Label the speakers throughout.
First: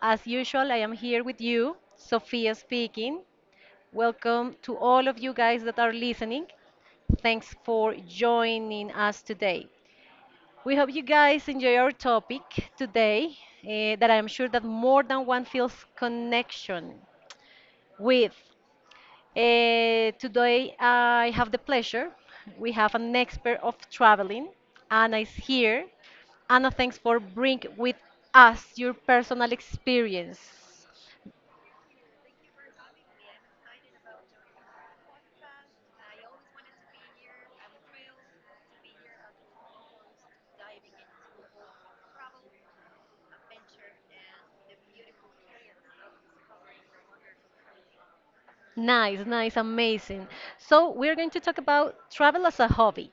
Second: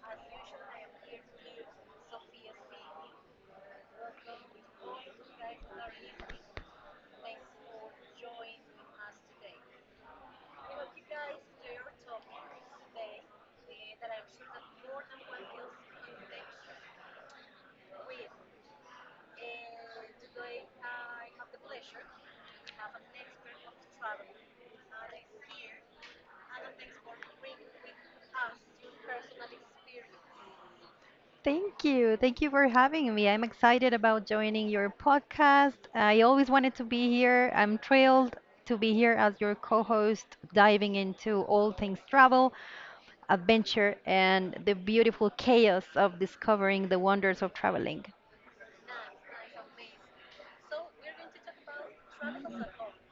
Speaker 1: As usual, I am here with you, Sophia speaking. Welcome to all of you guys that are listening. Thanks for joining us today. We hope you guys enjoy our topic today, that I'm sure that more than one feels connection with. Today I have the pleasure. We have an expert of traveling. Anna is here. Anna, thanks for bring with us your personal experience.
Speaker 2: Thank you. Thank you for having me. I'm excited about joining your podcast. I always wanted to be here. I'm thrilled to be here as your co host, diving into all things travel, adventure, and the beautiful chaos of discovering the wonders of traveling.
Speaker 1: Nice, nice, amazing. So we're going to talk about travel as a hobby.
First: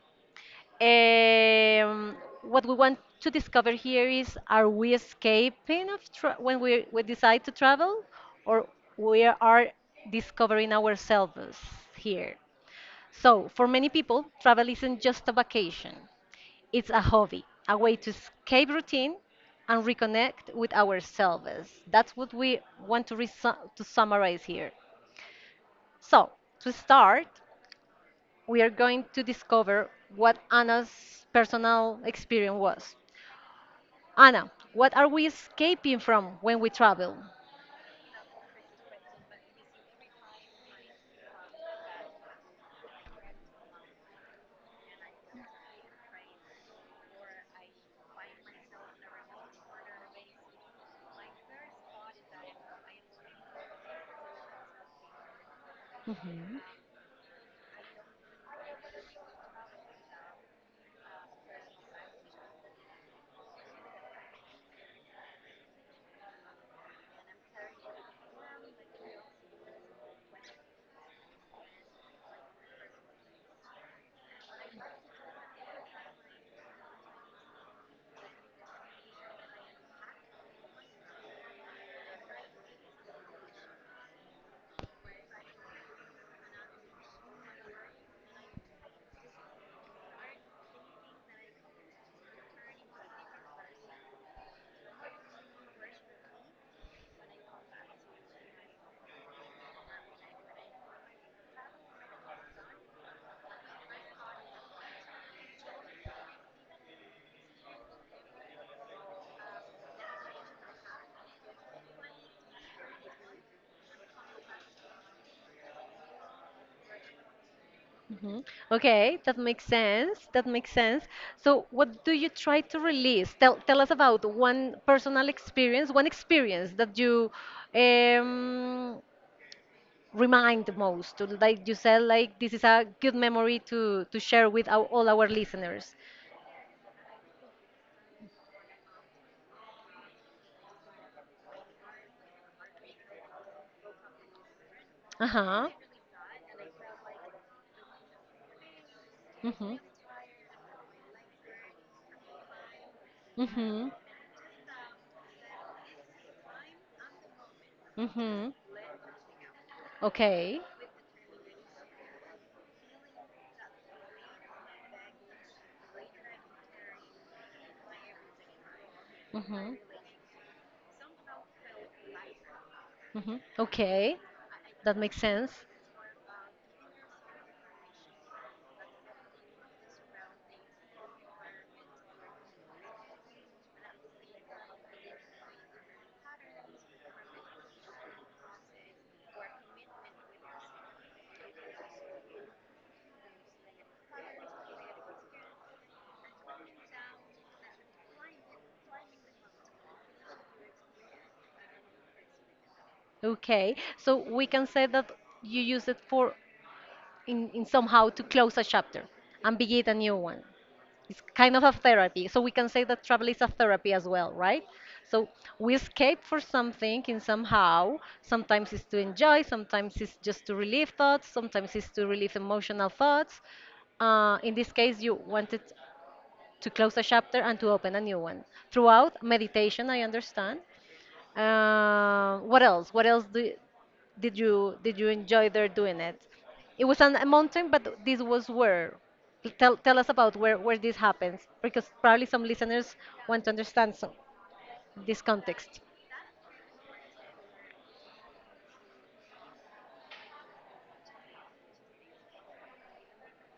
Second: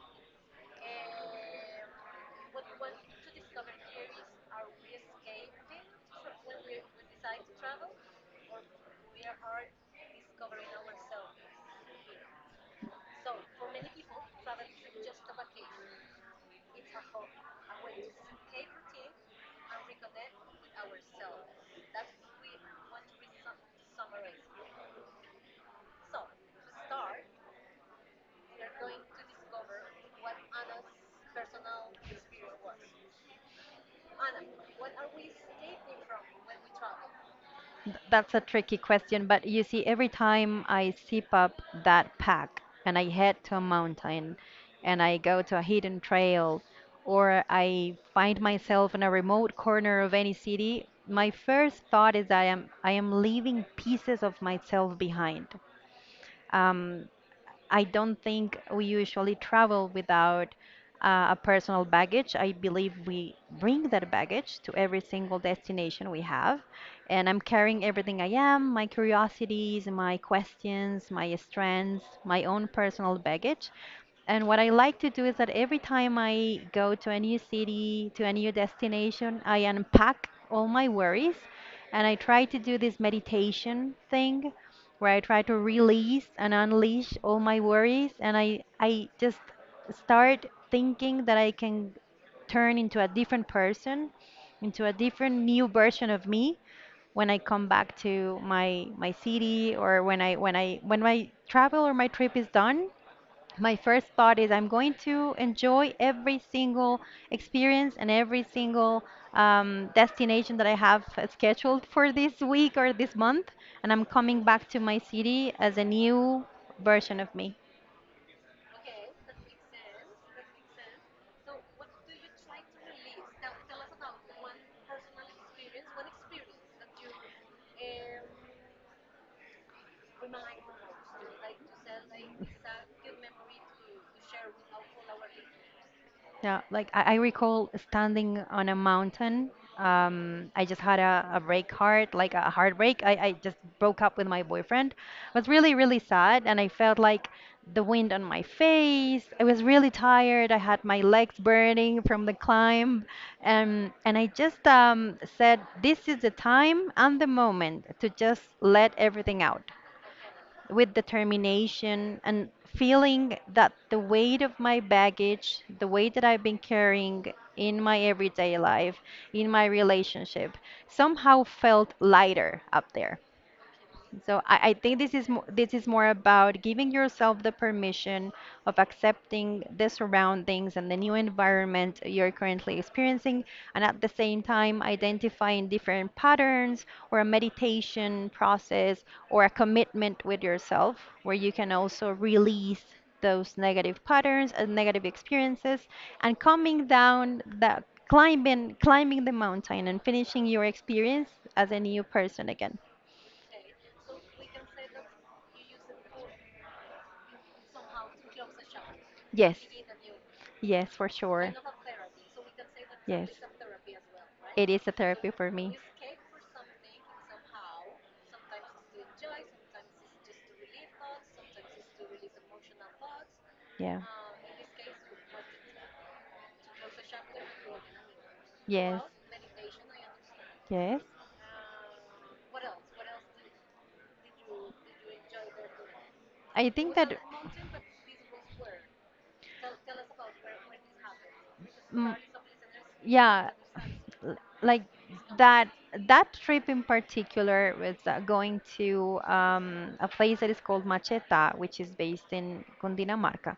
Speaker 1: Um, what we want to discover here is: Are we escaping of when we decide to travel, or we are discovering ourselves here? So, for many people, travel isn't just a vacation, it's a hobby, a way to escape routine and reconnect with ourselves. That's what we want to, to summarize here. So, to start, we are going to discover what Anna's personal experience was. Anna, what are we escaping from when we travel?
Speaker 2: That's a tricky question, but you see, every time I sip up that pack and I head to a mountain and I go to a hidden trail or I find myself in a remote corner of any city, my first thought is that I am leaving pieces of myself behind. Um, I don't think we usually travel without a personal baggage. I believe we bring that baggage to every single destination we have. And I'm carrying everything I am, my curiosities, my questions, my strengths, my own personal baggage. And what I like to do is that every time I go to a new city, to a new destination, I unpack all my worries and I try to do this meditation thing where I try to release and unleash all my worries and I just start thinking that I can turn into a different person, into a different new version of me when I come back to my city or when I when I when my travel or my trip is done, my first thought is I'm going to enjoy every single experience and every single destination that I have scheduled for this week or this month. And I'm coming back to my city as a new version of me.
Speaker 1: Mhm. Okay, that makes sense. That makes sense. So, what do you try to release? Tell us about one personal experience, one experience that you um, remind the most. Like you said, like this is a good memory to share with our, all our listeners.
Speaker 2: Yeah, like I recall standing on a mountain. I just had a break heart, like a heartbreak. I just broke up with my boyfriend.
Speaker 1: Uh
Speaker 2: It was
Speaker 1: huh.
Speaker 2: really, really sad, and I felt like the wind on my face. I was
Speaker 1: Mhm.
Speaker 2: really tired. I had my legs burning from the climb,
Speaker 1: Mhm.
Speaker 2: and I just said, "This is the time and the moment to just
Speaker 1: Mhm.
Speaker 2: let everything out,"
Speaker 1: Okay.
Speaker 2: with determination and feeling that the weight of my baggage, the weight that I've been carrying in my everyday life, in my
Speaker 1: Mhm.
Speaker 2: relationship, somehow felt lighter up there.
Speaker 1: Mhm. Okay.
Speaker 2: So I
Speaker 1: That
Speaker 2: think this
Speaker 1: makes sense.
Speaker 2: this is more about giving yourself the permission of accepting the surroundings and the new environment you're currently experiencing, and at the same time identifying different patterns or a meditation process or a commitment with yourself where you can also release those negative patterns and negative experiences and coming down the climbing the mountain and finishing your experience as a new person again.
Speaker 1: Okay. So we can say that you use it for in somehow to close a chapter and
Speaker 2: Yes.
Speaker 1: begin a new one.
Speaker 2: Yes, for
Speaker 1: It's
Speaker 2: sure.
Speaker 1: kind of a therapy. So we can say that travel
Speaker 2: Yes,
Speaker 1: is a therapy as well, right?
Speaker 2: it is a
Speaker 1: So
Speaker 2: therapy for
Speaker 1: we
Speaker 2: me.
Speaker 1: escape for something in somehow. Sometimes it's to enjoy, sometimes it's just to relieve thoughts, sometimes it's to relieve emotional thoughts.
Speaker 2: Yeah.
Speaker 1: In this case, you wanted to close a chapter and to open a new one.
Speaker 2: Yes.
Speaker 1: Throughout meditation, I understand,
Speaker 2: Yes.
Speaker 1: what else? What else do did you enjoy there doing it?
Speaker 2: I
Speaker 1: It
Speaker 2: think
Speaker 1: was
Speaker 2: that.
Speaker 1: on a mountain, but this was where. Tell us about where this happens, because
Speaker 2: Mm,
Speaker 1: probably some listeners want to
Speaker 2: yeah,
Speaker 1: understand some,
Speaker 2: l- like
Speaker 1: this
Speaker 2: that
Speaker 1: context.
Speaker 2: that trip in particular was going to a place that is called Macheta, which is based in Cundinamarca,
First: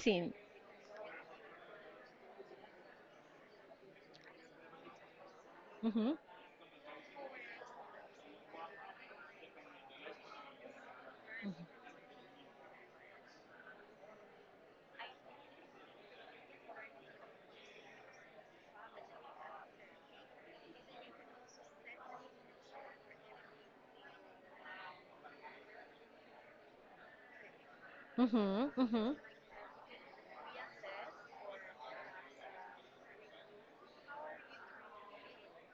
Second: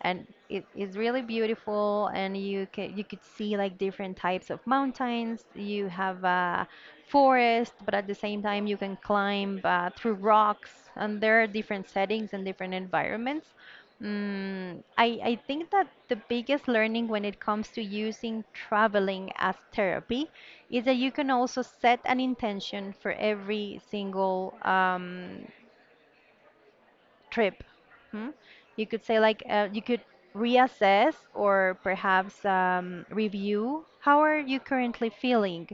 Speaker 2: and it's really beautiful and you can you could see like different types of mountains. You
Speaker 1: Mhm.
Speaker 2: have a forest but at the same time you can climb through rocks, and there are different settings and different environments. Mm, I think that the biggest learning when it comes to using traveling as therapy is that you can also set an intention for every single trip. Hmm?
Speaker 1: Mhm.
Speaker 2: You could
Speaker 1: Mhm.
Speaker 2: say like you could reassess or perhaps review how are you currently feeling?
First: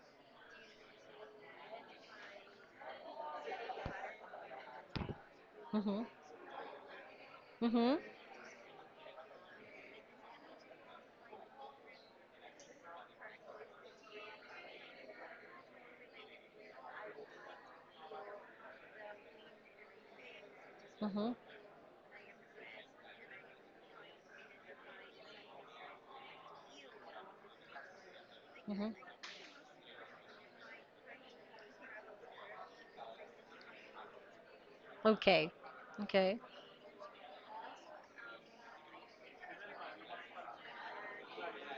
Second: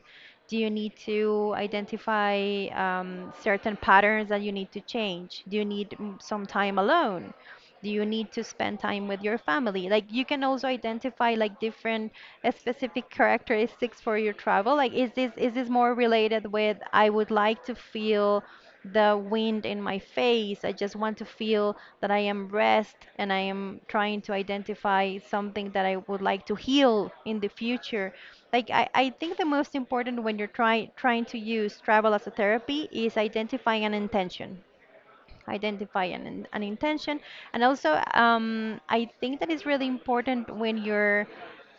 Speaker 2: Do you need to identify certain patterns that you need to change? Do you need
Speaker 1: Mhm.
Speaker 2: some time alone? Do
Speaker 1: Mhm.
Speaker 2: you need to spend time with your family? Like you can also identify like different specific characteristics for your travel. Like is this more related with I would like to feel the wind in my face. I just want to
Speaker 1: Mhm.
Speaker 2: feel that I am rest and I am trying to identify something that I would like to heal in the future. Like
Speaker 1: Mhm.
Speaker 2: I think the most important when you're trying to use travel as a therapy is identifying an intention,
Speaker 1: Okay.
Speaker 2: identify
Speaker 1: Okay.
Speaker 2: an, an intention. And also, I think that it's really important when you're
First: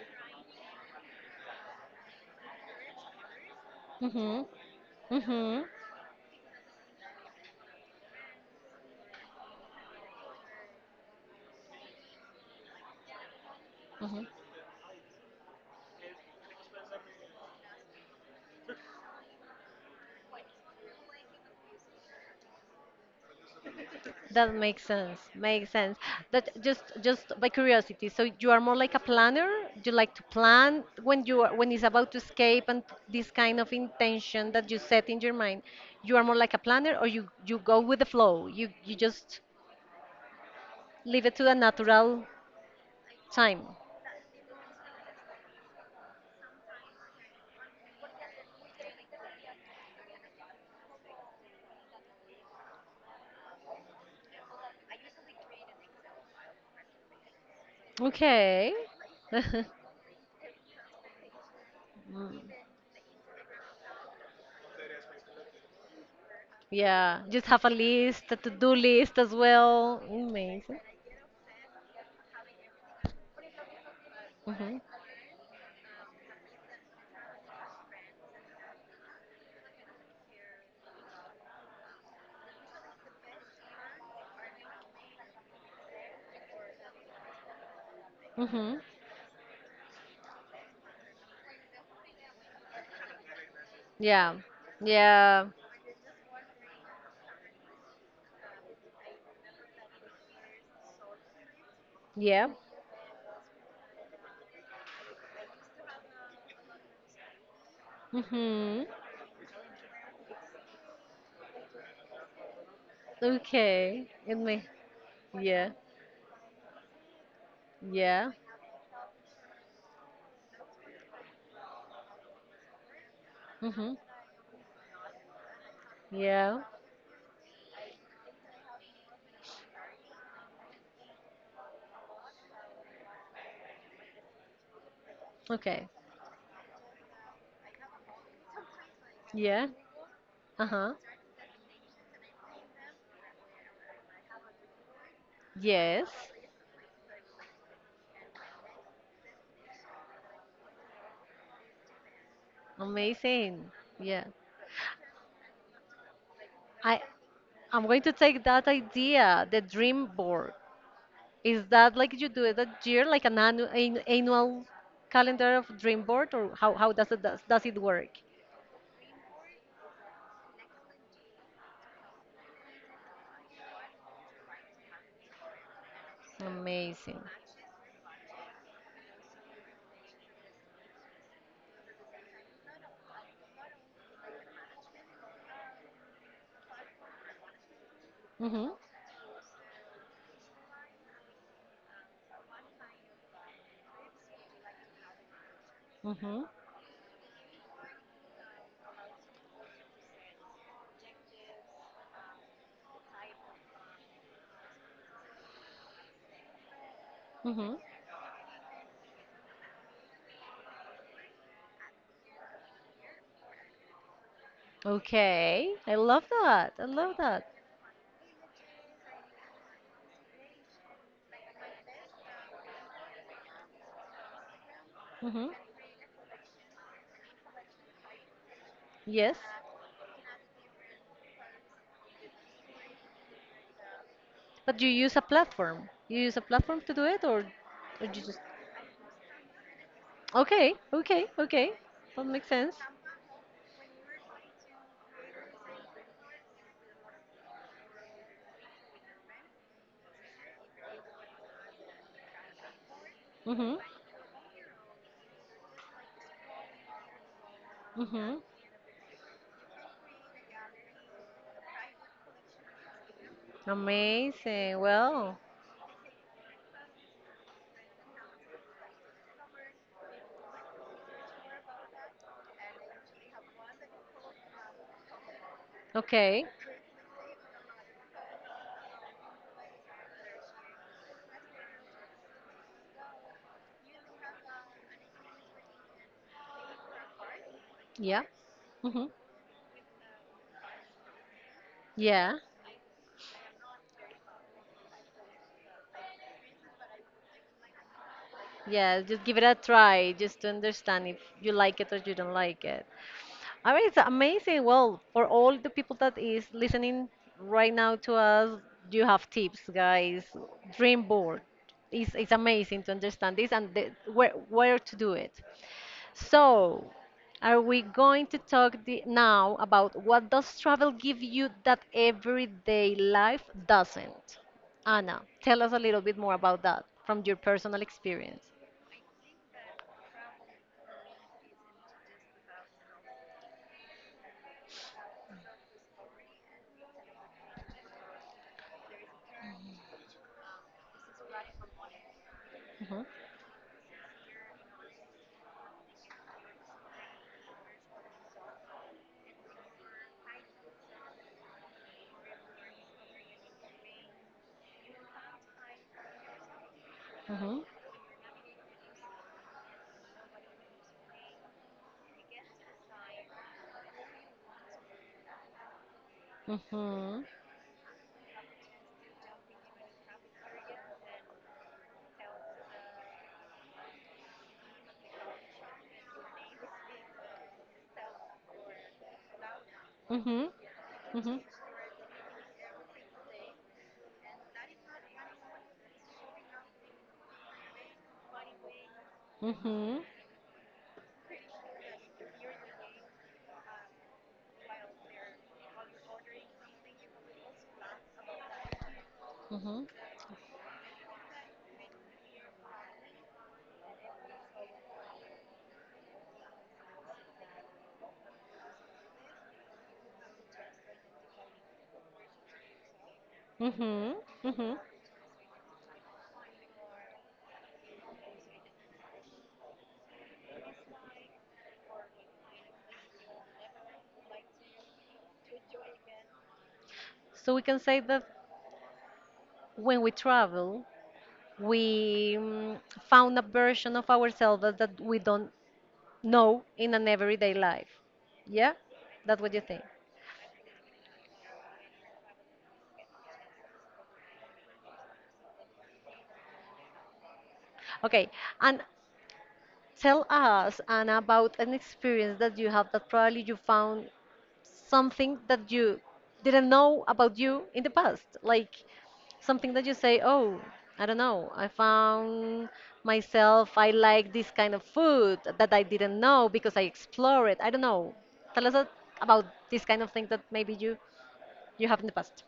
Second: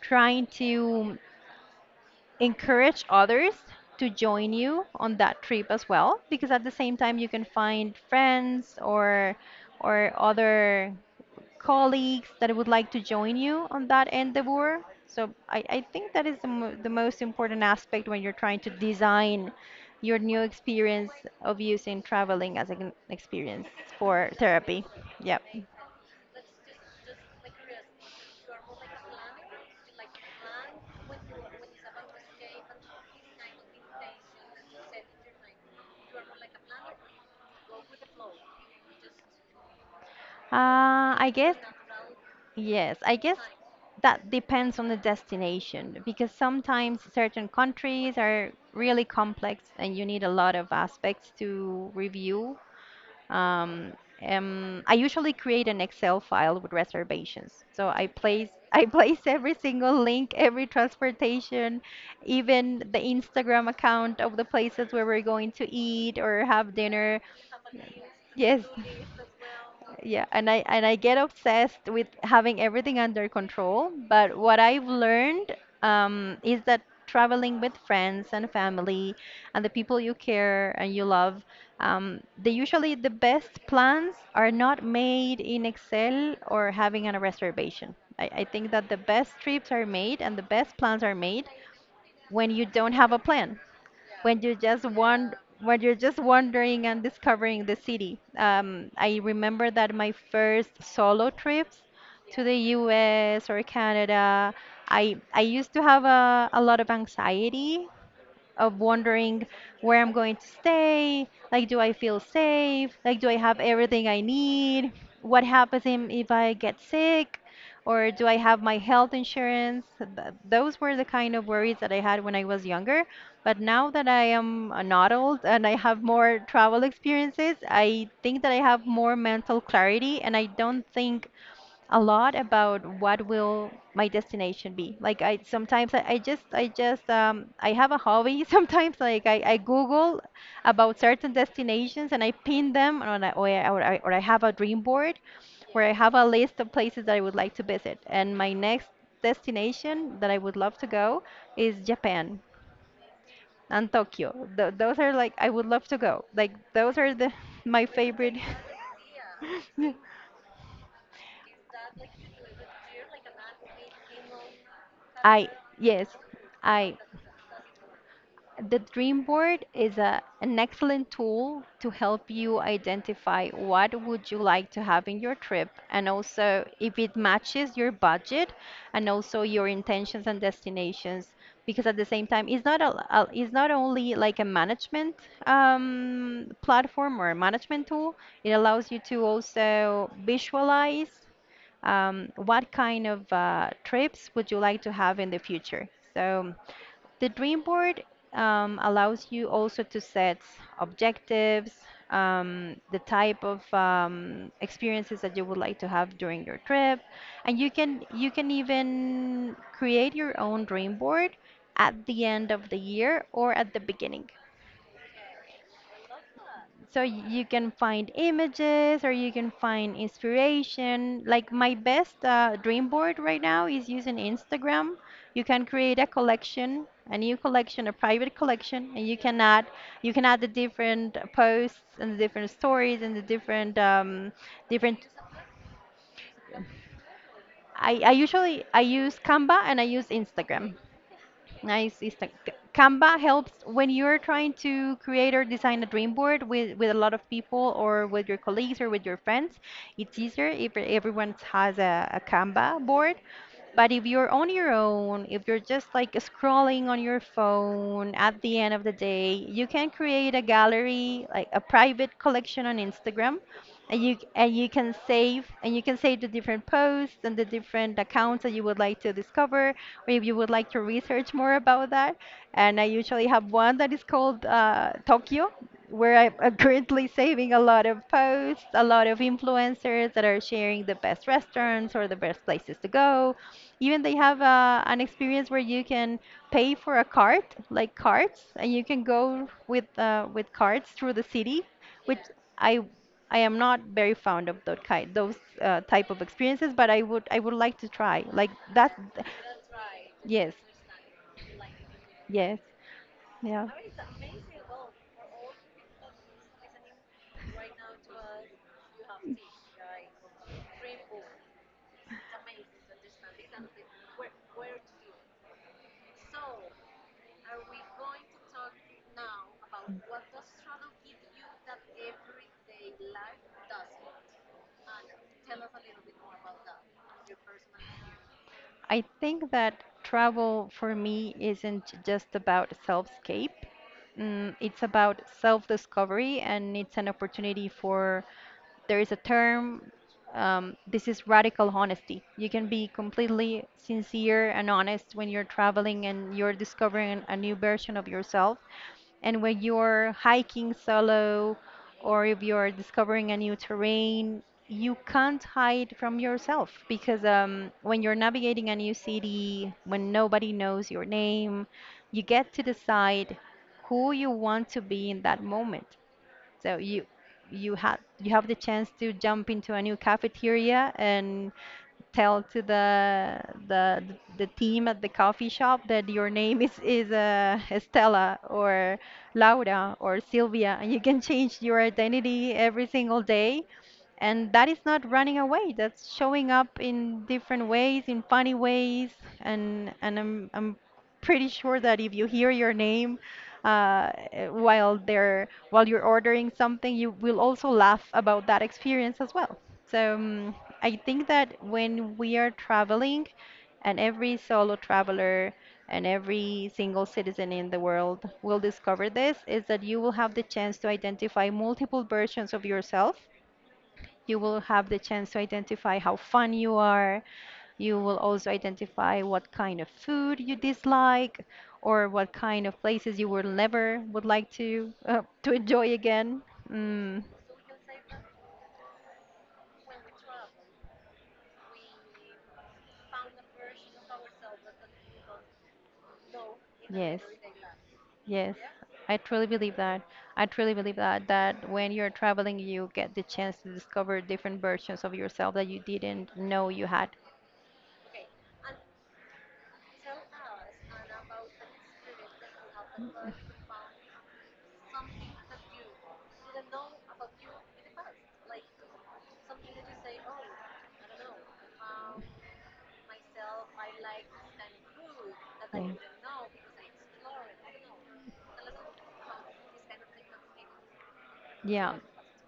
Speaker 2: trying to encourage others to
Speaker 1: Mhm.
Speaker 2: join you on that
Speaker 1: Mhm.
Speaker 2: trip as well, because at the same time you can find friends or other colleagues that would like to join you on that
Speaker 1: Mhm.
Speaker 2: endeavor. So I think that is the most important aspect when you're trying to design your new experience of using traveling as an experience for
Speaker 1: That makes
Speaker 2: therapy.
Speaker 1: sense.
Speaker 2: Yep.
Speaker 1: Makes sense. That just by curiosity. So you are more like a planner. You like to plan when you are, when it's about to escape and this kind of intention that you set in your mind. You are more like a planner, or you go with the flow. You just
Speaker 2: uh,
Speaker 1: leave
Speaker 2: I
Speaker 1: it to the
Speaker 2: guess,
Speaker 1: natural
Speaker 2: yes, I guess
Speaker 1: time.
Speaker 2: that depends on the destination because sometimes certain countries are really complex and you need a lot of aspects to review. Um, I usually create an Excel file with reservations. So I place
Speaker 1: Okay.
Speaker 2: I place every single link, every transportation,
Speaker 1: Mm.
Speaker 2: even the Instagram account of the places where we're going to eat or have
Speaker 1: Yeah.
Speaker 2: dinner.
Speaker 1: Just have a list, a
Speaker 2: Yes.
Speaker 1: to-do list as well.
Speaker 2: Yeah, and I
Speaker 1: Amazing.
Speaker 2: and I get obsessed with having everything under control. But what
Speaker 1: Mhm.
Speaker 2: I've learned is that traveling with friends and family and the people you care and you love, the usually the best plans are not made in Excel or having a reservation. I think
Speaker 1: Mhm.
Speaker 2: that the best trips are made and the best plans are made when you don't have a plan,
Speaker 1: Yeah.
Speaker 2: when you just want,
Speaker 1: Yeah.
Speaker 2: when you're just wandering and discovering the city. I remember that my first solo trips to
Speaker 1: Yeah.
Speaker 2: the US or Canada, I used to have a lot of anxiety of
Speaker 1: Mhm.
Speaker 2: wondering where I'm going to stay. Like, do I feel safe? Like, do I have everything
Speaker 1: Okay.
Speaker 2: I
Speaker 1: It may.
Speaker 2: need? What
Speaker 1: Yeah.
Speaker 2: happens if I get sick? Or do
Speaker 1: Yeah.
Speaker 2: I have my health insurance? Those were the kind of worries that I had when I was younger. But now
Speaker 1: Mhm.
Speaker 2: that I am not old and I have more
Speaker 1: Yeah.
Speaker 2: travel experiences, I think that I have more mental clarity and I don't think a lot about what will my destination be. Like I
Speaker 1: Okay.
Speaker 2: sometimes I just I have a hobby sometimes like I
Speaker 1: Yeah.
Speaker 2: Google
Speaker 1: Uh-huh.
Speaker 2: about certain destinations and I pin them on a, or, I, or I or I have a dream board where I
Speaker 1: Yes.
Speaker 2: have a list of places that I would like to visit. And my next destination that I would love to go is Japan
Speaker 1: Amazing.
Speaker 2: and
Speaker 1: Yeah.
Speaker 2: Tokyo. Th those are like I would love to go. Like those
Speaker 1: I
Speaker 2: are the
Speaker 1: I'm
Speaker 2: my
Speaker 1: going to
Speaker 2: favorite.
Speaker 1: take that idea, the dream board. Is that like you do it that year, like an annual
Speaker 2: I,
Speaker 1: calendar of dream
Speaker 2: yes,
Speaker 1: board, or how
Speaker 2: I.
Speaker 1: does it does it work?
Speaker 2: The dream board is an excellent tool to help you identify what would you like to have in your trip and also if it
Speaker 1: Amazing.
Speaker 2: matches your budget and also your intentions and destinations, because at the same time it's not a, a it's not only like a management platform or a management tool. It
Speaker 1: Mhm.
Speaker 2: allows you to also visualize what kind of trips would you like to have in the future?
Speaker 1: Mhm.
Speaker 2: So, the dream board allows you also to set objectives, the type of experiences that you would like to have during your trip, and you
Speaker 1: Mhm.
Speaker 2: can you can even create your own dream board at the end of the year or at the beginning.
Speaker 1: Okay. I love that. I
Speaker 2: So y-
Speaker 1: love
Speaker 2: you
Speaker 1: that.
Speaker 2: can find images or you can find inspiration. Like my best dream board right now is using Instagram. You
Speaker 1: Mhm.
Speaker 2: can create a collection, a new collection, a private collection, and you
Speaker 1: Yes.
Speaker 2: can add you can add the different posts and the different stories and the different
Speaker 1: But you
Speaker 2: different.
Speaker 1: use a platform. You use a platform to do it, or you
Speaker 2: I
Speaker 1: just
Speaker 2: usually I use Canva and I use Instagram.
Speaker 1: okay, okay, okay.
Speaker 2: Nice.
Speaker 1: That makes sense.
Speaker 2: Canva helps when you're trying to create or design a dream board with a lot of people or with your colleagues or with your friends. It's easier if everyone has a Canva board.
Speaker 1: Mhm,
Speaker 2: But if you're on your own, if you're just like scrolling on your phone at
Speaker 1: mhm.
Speaker 2: the end of the day, you can create a gallery, like a private collection on Instagram, and you
Speaker 1: Amazing.
Speaker 2: can
Speaker 1: Well,
Speaker 2: save and you can save the different posts and the different accounts that you would like to discover, or if you would like to research more about that. And I usually have one that is called tokyo, where
Speaker 1: okay.
Speaker 2: I'm currently saving a lot of posts, a lot of influencers that are sharing the best restaurants or the best places to go. Even they have an experience where you can pay for a cart, like
Speaker 1: Yeah.
Speaker 2: carts, and you can
Speaker 1: Mhm.
Speaker 2: go with carts through the city, which
Speaker 1: Yeah.
Speaker 2: I I am not very fond of that kind, those type of experiences, but I would like to try. Like that,
Speaker 1: Yeah. Just give it a try, just to
Speaker 2: yes,
Speaker 1: understand if you like it or you don't
Speaker 2: yes,
Speaker 1: like it.
Speaker 2: yeah.
Speaker 1: I mean, it's amazing. Well, for all the people that is listening right now to us, you have tips, guys. Dream board. It's amazing to understand this and the, where to do it. So, are we going to talk the, now about what does travel give you that everyday life doesn't? Anna, tell us a little bit more about that from your personal experience.
Speaker 2: I think that travel for me isn't just about self-scape. Mm, it's about self-discovery and it's an opportunity for there is a term this is radical honesty. You can be
Speaker 1: Mhm,
Speaker 2: completely sincere and honest when you're traveling and you're discovering a new version of yourself, and when you're hiking solo or if you're discovering a new terrain, you can't hide from yourself because
Speaker 1: mhm,
Speaker 2: when you're navigating a new city, when nobody knows your name, you get to decide who you want to be in that moment. So you
Speaker 1: mhm,
Speaker 2: you have you have the chance to jump into a new cafeteria and tell to the the team at the coffee shop that your name is Estela or Laura or
Speaker 1: mhm,
Speaker 2: Sylvia, and you can
Speaker 1: mhm,
Speaker 2: change your identity every single day. And that is not running away. That's showing up in different ways, in funny ways, and
Speaker 1: mhm,
Speaker 2: and I'm I'm pretty sure that if you hear your name while you're ordering something, you will also laugh about that experience as well.
Speaker 1: mhm,
Speaker 2: So I think that when we are traveling, and every solo traveler and every single citizen in the world will discover this, is that you will have the chance to identify multiple versions of yourself.
Speaker 1: mhm,
Speaker 2: You will
Speaker 1: mhm.
Speaker 2: have the chance to identify how fun you are. You will also identify what kind of food you dislike, or what kind of places you will never would like to enjoy again. Mm.
Speaker 1: So we can say that when we travel, we found a version of ourselves that we don't know in an
Speaker 2: Yes.
Speaker 1: everyday life.
Speaker 2: Yes,
Speaker 1: Yeah,
Speaker 2: I
Speaker 1: that's
Speaker 2: truly
Speaker 1: what you
Speaker 2: believe
Speaker 1: think.
Speaker 2: that. I truly believe that that when you're traveling, you get the chance to discover different versions of yourself that you didn't know you had.
Speaker 1: Okay, and tell us, Anna, about an experience that you have that probably you found something that you didn't know about you in the past, like something that you say, oh, I don't know, I found myself, I like this kind of food that I
Speaker 2: Yeah.
Speaker 1: didn't know because I explored it. I don't know. Tell us a- about this kind of thing that maybe you
Speaker 2: Yeah.
Speaker 1: have in the past.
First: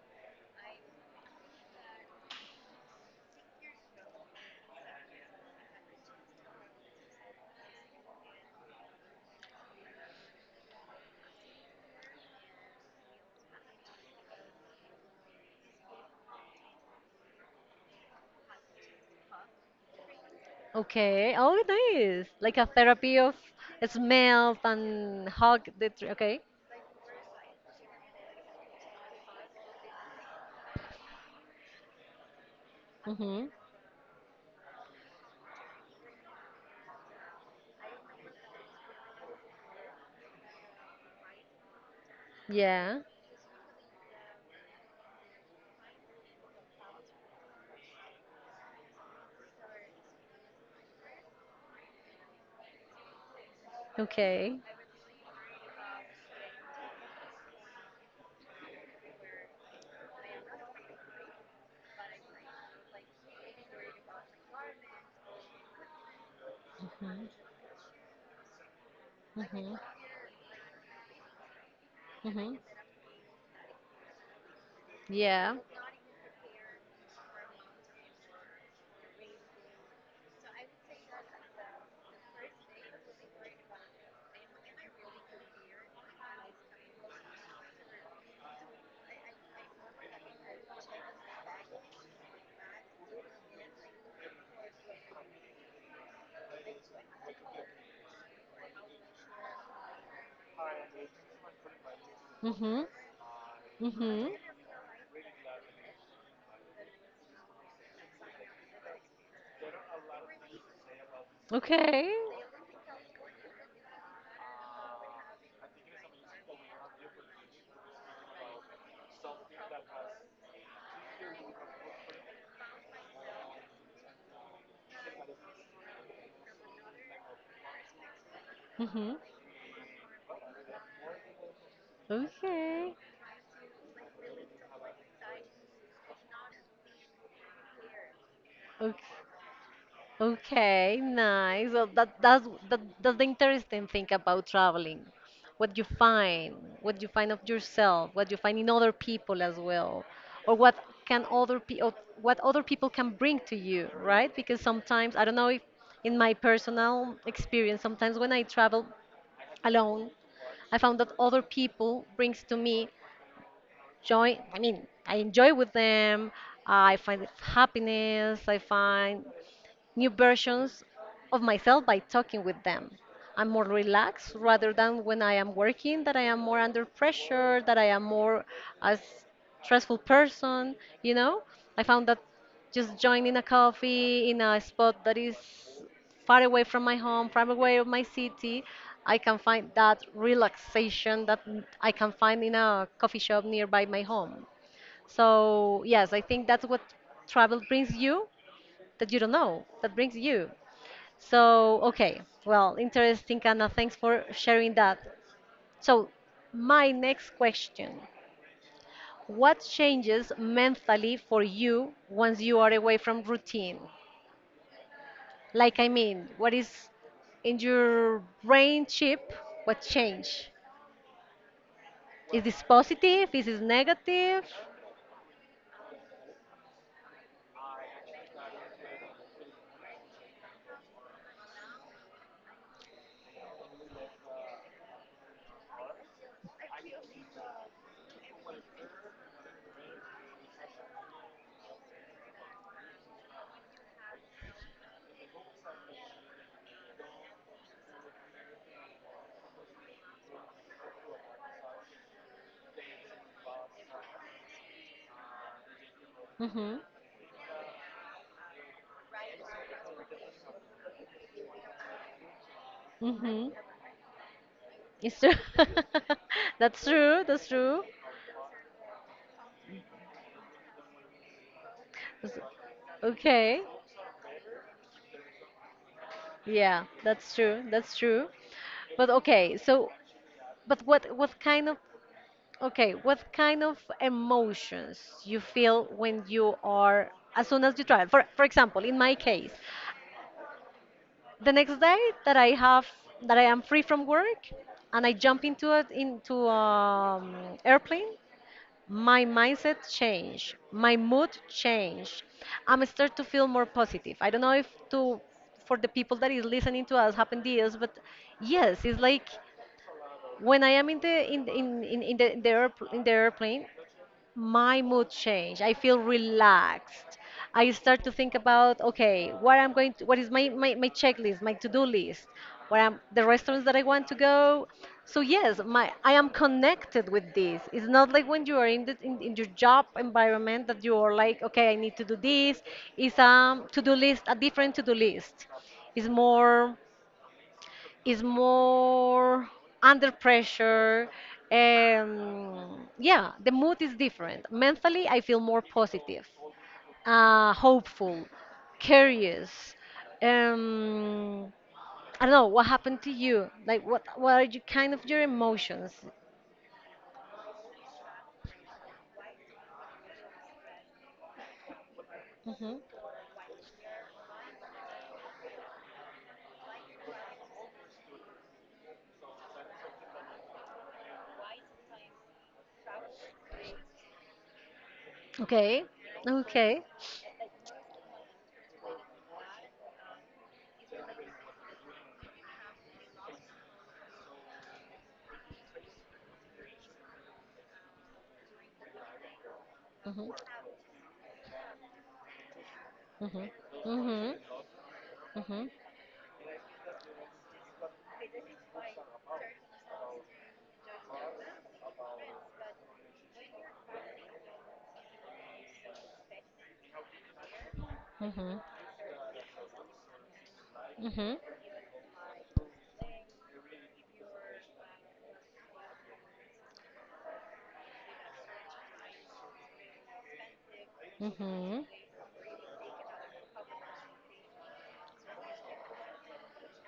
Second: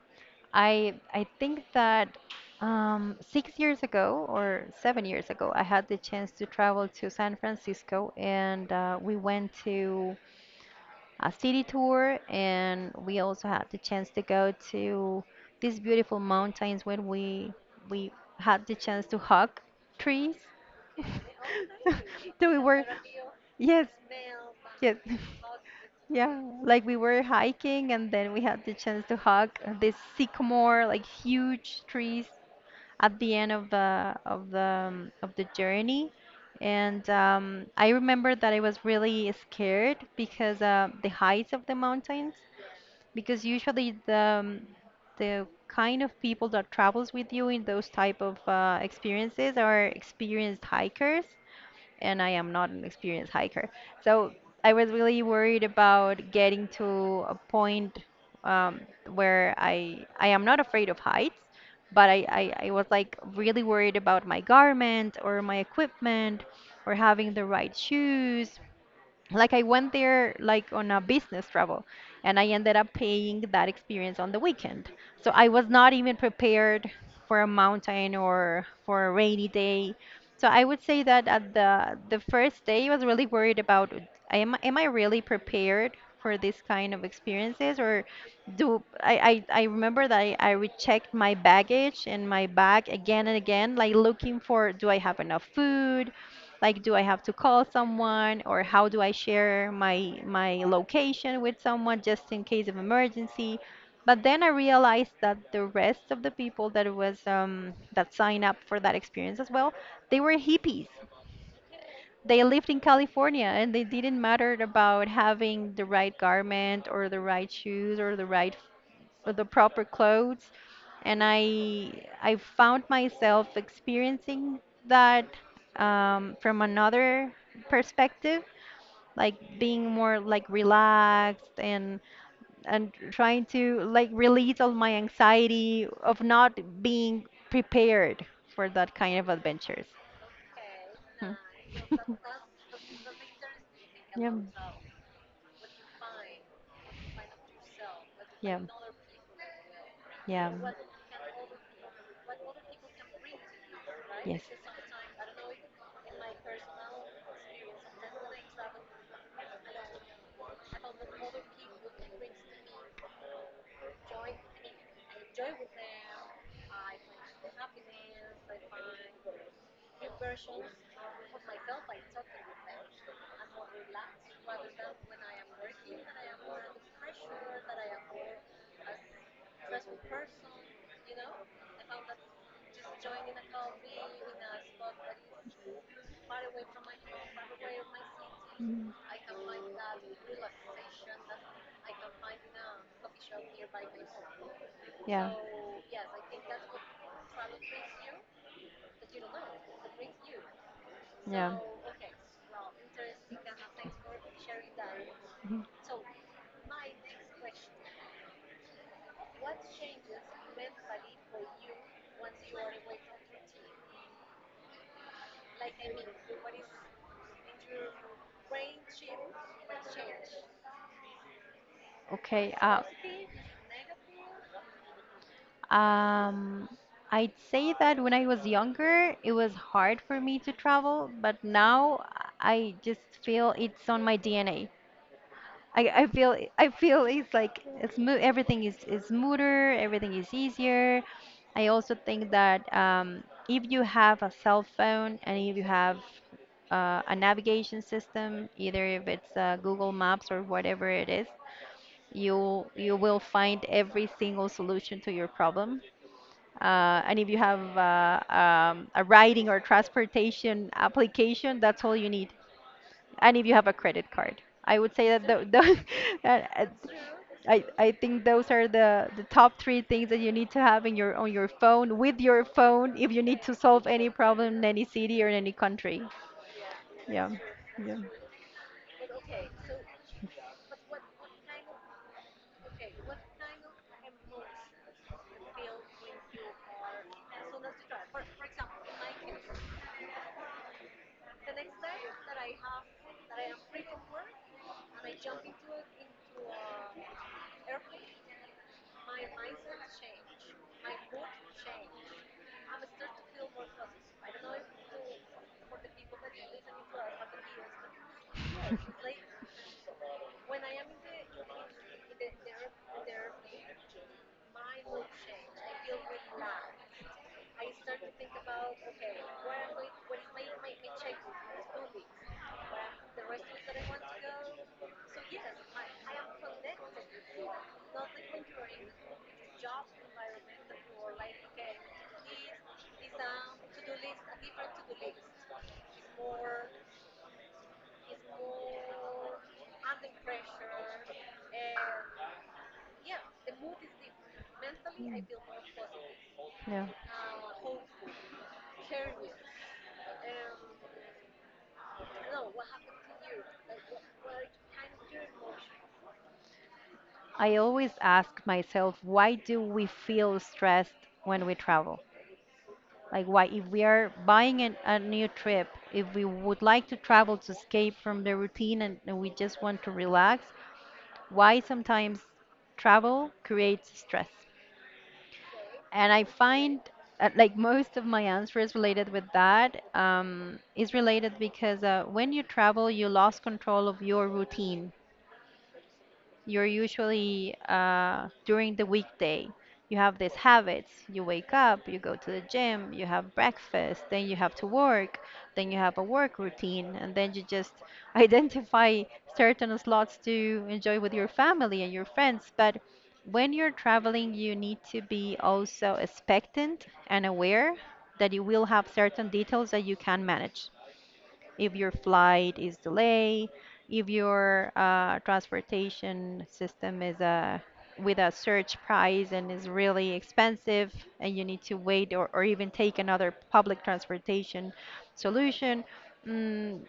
Speaker 2: I think that 6 years ago or 7 years ago, I had the chance to travel to San Francisco, and we went to a city tour, and we also had the chance to go to these beautiful mountains when we had the chance to hug trees.
Speaker 1: Okay. Oh, nice.
Speaker 2: So
Speaker 1: Like
Speaker 2: we
Speaker 1: a
Speaker 2: were,
Speaker 1: therapy of
Speaker 2: yes,
Speaker 1: smells
Speaker 2: yes.
Speaker 1: and hug the tree.
Speaker 2: Yeah,
Speaker 1: Okay.
Speaker 2: like we were hiking and then we had the chance to hug this sycamore, like huge trees at the
Speaker 1: Mm-hmm.
Speaker 2: end of the of the journey. And I remember that I was really scared because the heights of the mountains,
Speaker 1: Yeah.
Speaker 2: because usually the kind of people that travels with you in those type of experiences are experienced hikers, and I am not an experienced hiker. So
Speaker 1: Okay.
Speaker 2: I was really worried about getting to a point um, where I am not afraid of heights, but I was like really worried about my garment or my equipment or
Speaker 1: Mm-hmm.
Speaker 2: having the right shoes. Like I
Speaker 1: Mm-hmm.
Speaker 2: went there like on a business travel and I
Speaker 1: Mm-hmm.
Speaker 2: ended up paying that experience on the weekend. So I
Speaker 1: Yeah.
Speaker 2: was not even prepared for a mountain or for a rainy day. So I would say that at the first day I was really worried about am I really prepared for this kind of experiences, or I remember that I rechecked my baggage and my bag again and again like looking for, do I have enough food, like, do I have to call someone, or how do I share my my location with someone just in case of
Speaker 1: Mm-hmm.
Speaker 2: emergency? But
Speaker 1: Mm-hmm.
Speaker 2: then I realized that the rest of the people that was that signed up for that experience as well, they were hippies.
Speaker 1: Okay.
Speaker 2: They lived in California and they didn't matter about having the right garment or the right shoes or the right or the proper clothes, and I found myself experiencing that from another perspective,
Speaker 1: Mm-hmm.
Speaker 2: like being more like relaxed and
Speaker 1: Okay.
Speaker 2: trying to like release all my anxiety of not being prepared for that
Speaker 1: Okay.
Speaker 2: kind of adventures. Hmm.
Speaker 1: Okay, nice. Well, that that's the interesting thing
Speaker 2: Yeah,
Speaker 1: about traveling. What you find, what you find of yourself, what you find
Speaker 2: yeah.
Speaker 1: in other people as well,
Speaker 2: Yeah.
Speaker 1: or what can other pe or what other people can bring to you, right?
Speaker 2: Yes.
Speaker 1: Because sometimes I don't know if in my personal experience, sometimes when I travel alone, I found that other people brings to me joy. I mean, I enjoy with them. I find happiness. I find new versions of myself by talking with them. I'm more relaxed rather than when I am working, that I am more under pressure, that I am more a stressful person, you know? I found that just joining a coffee in a spot that is far away from my home, far away of my city, I can find that relaxation that I can find in a coffee shop nearby my home.
Speaker 2: Yeah.
Speaker 1: So, yes, I think that's what travel brings you that you don't know that brings you.
Speaker 2: Yeah.
Speaker 1: So, okay, well, interesting, Anna. Thanks for sharing that.
Speaker 2: Mhm.
Speaker 1: So, my next question. What changes mentally for you once you are away from routine? Like, I mean, what is in your brain chip? What change? Is
Speaker 2: Okay.
Speaker 1: this positive? Is this negative?
Speaker 2: Um, I'd say that when I was younger, it was hard for me to travel, but now I just feel it's on my DNA. I feel, I feel it's like it's everything is smoother, everything is easier. I also think that if you have a cell phone and if you have a navigation system, either if it's Google Maps or whatever it is, you will find every single solution to your problem.
Speaker 1: Mm-hmm.
Speaker 2: And if you have a riding or transportation application, that's all you need, and if
Speaker 1: Mm-hmm.
Speaker 2: you have a credit card. I would say
Speaker 1: It's
Speaker 2: that
Speaker 1: true.
Speaker 2: those, and
Speaker 1: That's true. That's
Speaker 2: I,
Speaker 1: true.
Speaker 2: I think those are the top three things that you need to have in your on your phone with
Speaker 1: S-
Speaker 2: your phone if you need to
Speaker 1: Okay.
Speaker 2: solve any problem in any city or in any country.
Speaker 1: Yeah,
Speaker 2: Yeah,
Speaker 1: that's true.
Speaker 2: yeah.
Speaker 1: That's true. But okay, so but what kind of okay, what kind of emotions you feel when you are as soon as you travel? For example, in my case, the next day that I have that I am free from work and I jump into it into airplane, my mindset changed, my mood changed. I'm start to feel more positive. I don't know if to for the people that is listening to us happen this, but yes, it's like when I am in the, in the, airpl- in the airplane my mood change. I feel relaxed. I start to think about, okay, what I'm going to, what is my checklist, my to-do list, what I'm, the restaurants that I want to go. So yes, my, I am connected with this. It's not like when you are in, in your job environment that you are like, okay, I need to do this. It's a to-do list, a different to-do list. It's more is more under pressure. Yeah, the mood is different. Mentally, I feel more positive,
Speaker 2: Yeah.
Speaker 1: hopeful, curious. Um, I don't know what happened to you. Like, what are you kind of your emotions?
Speaker 2: I always ask myself, why do we feel stressed when we travel?
Speaker 1: Hmm.
Speaker 2: Like, why, if we are buying a new trip, if we would like to travel to escape from the routine, and we just want to relax, why sometimes travel creates stress?
Speaker 1: Okay,
Speaker 2: And I find
Speaker 1: okay.
Speaker 2: like most of my answers related with that is related because when you travel, you lost control of your routine. You're usually during the weekday. You have
Speaker 1: Hmm.
Speaker 2: these habits. You wake up, you go to the gym, you have
Speaker 1: Hmm.
Speaker 2: breakfast, then
Speaker 1: Hmm.
Speaker 2: you have to work,
Speaker 1: Hmm.
Speaker 2: then you have a work routine, and then you just identify certain slots to enjoy with your family and your friends. But when you're traveling, you need to be also expectant and aware that you
Speaker 1: Hmm.
Speaker 2: will have certain details that you can manage.
Speaker 1: Hmm.
Speaker 2: If your flight is delayed, if your transportation system is a with a surge price and is really expensive and you need to
Speaker 1: Hmm.
Speaker 2: wait, or even take another public transportation solution. Mm,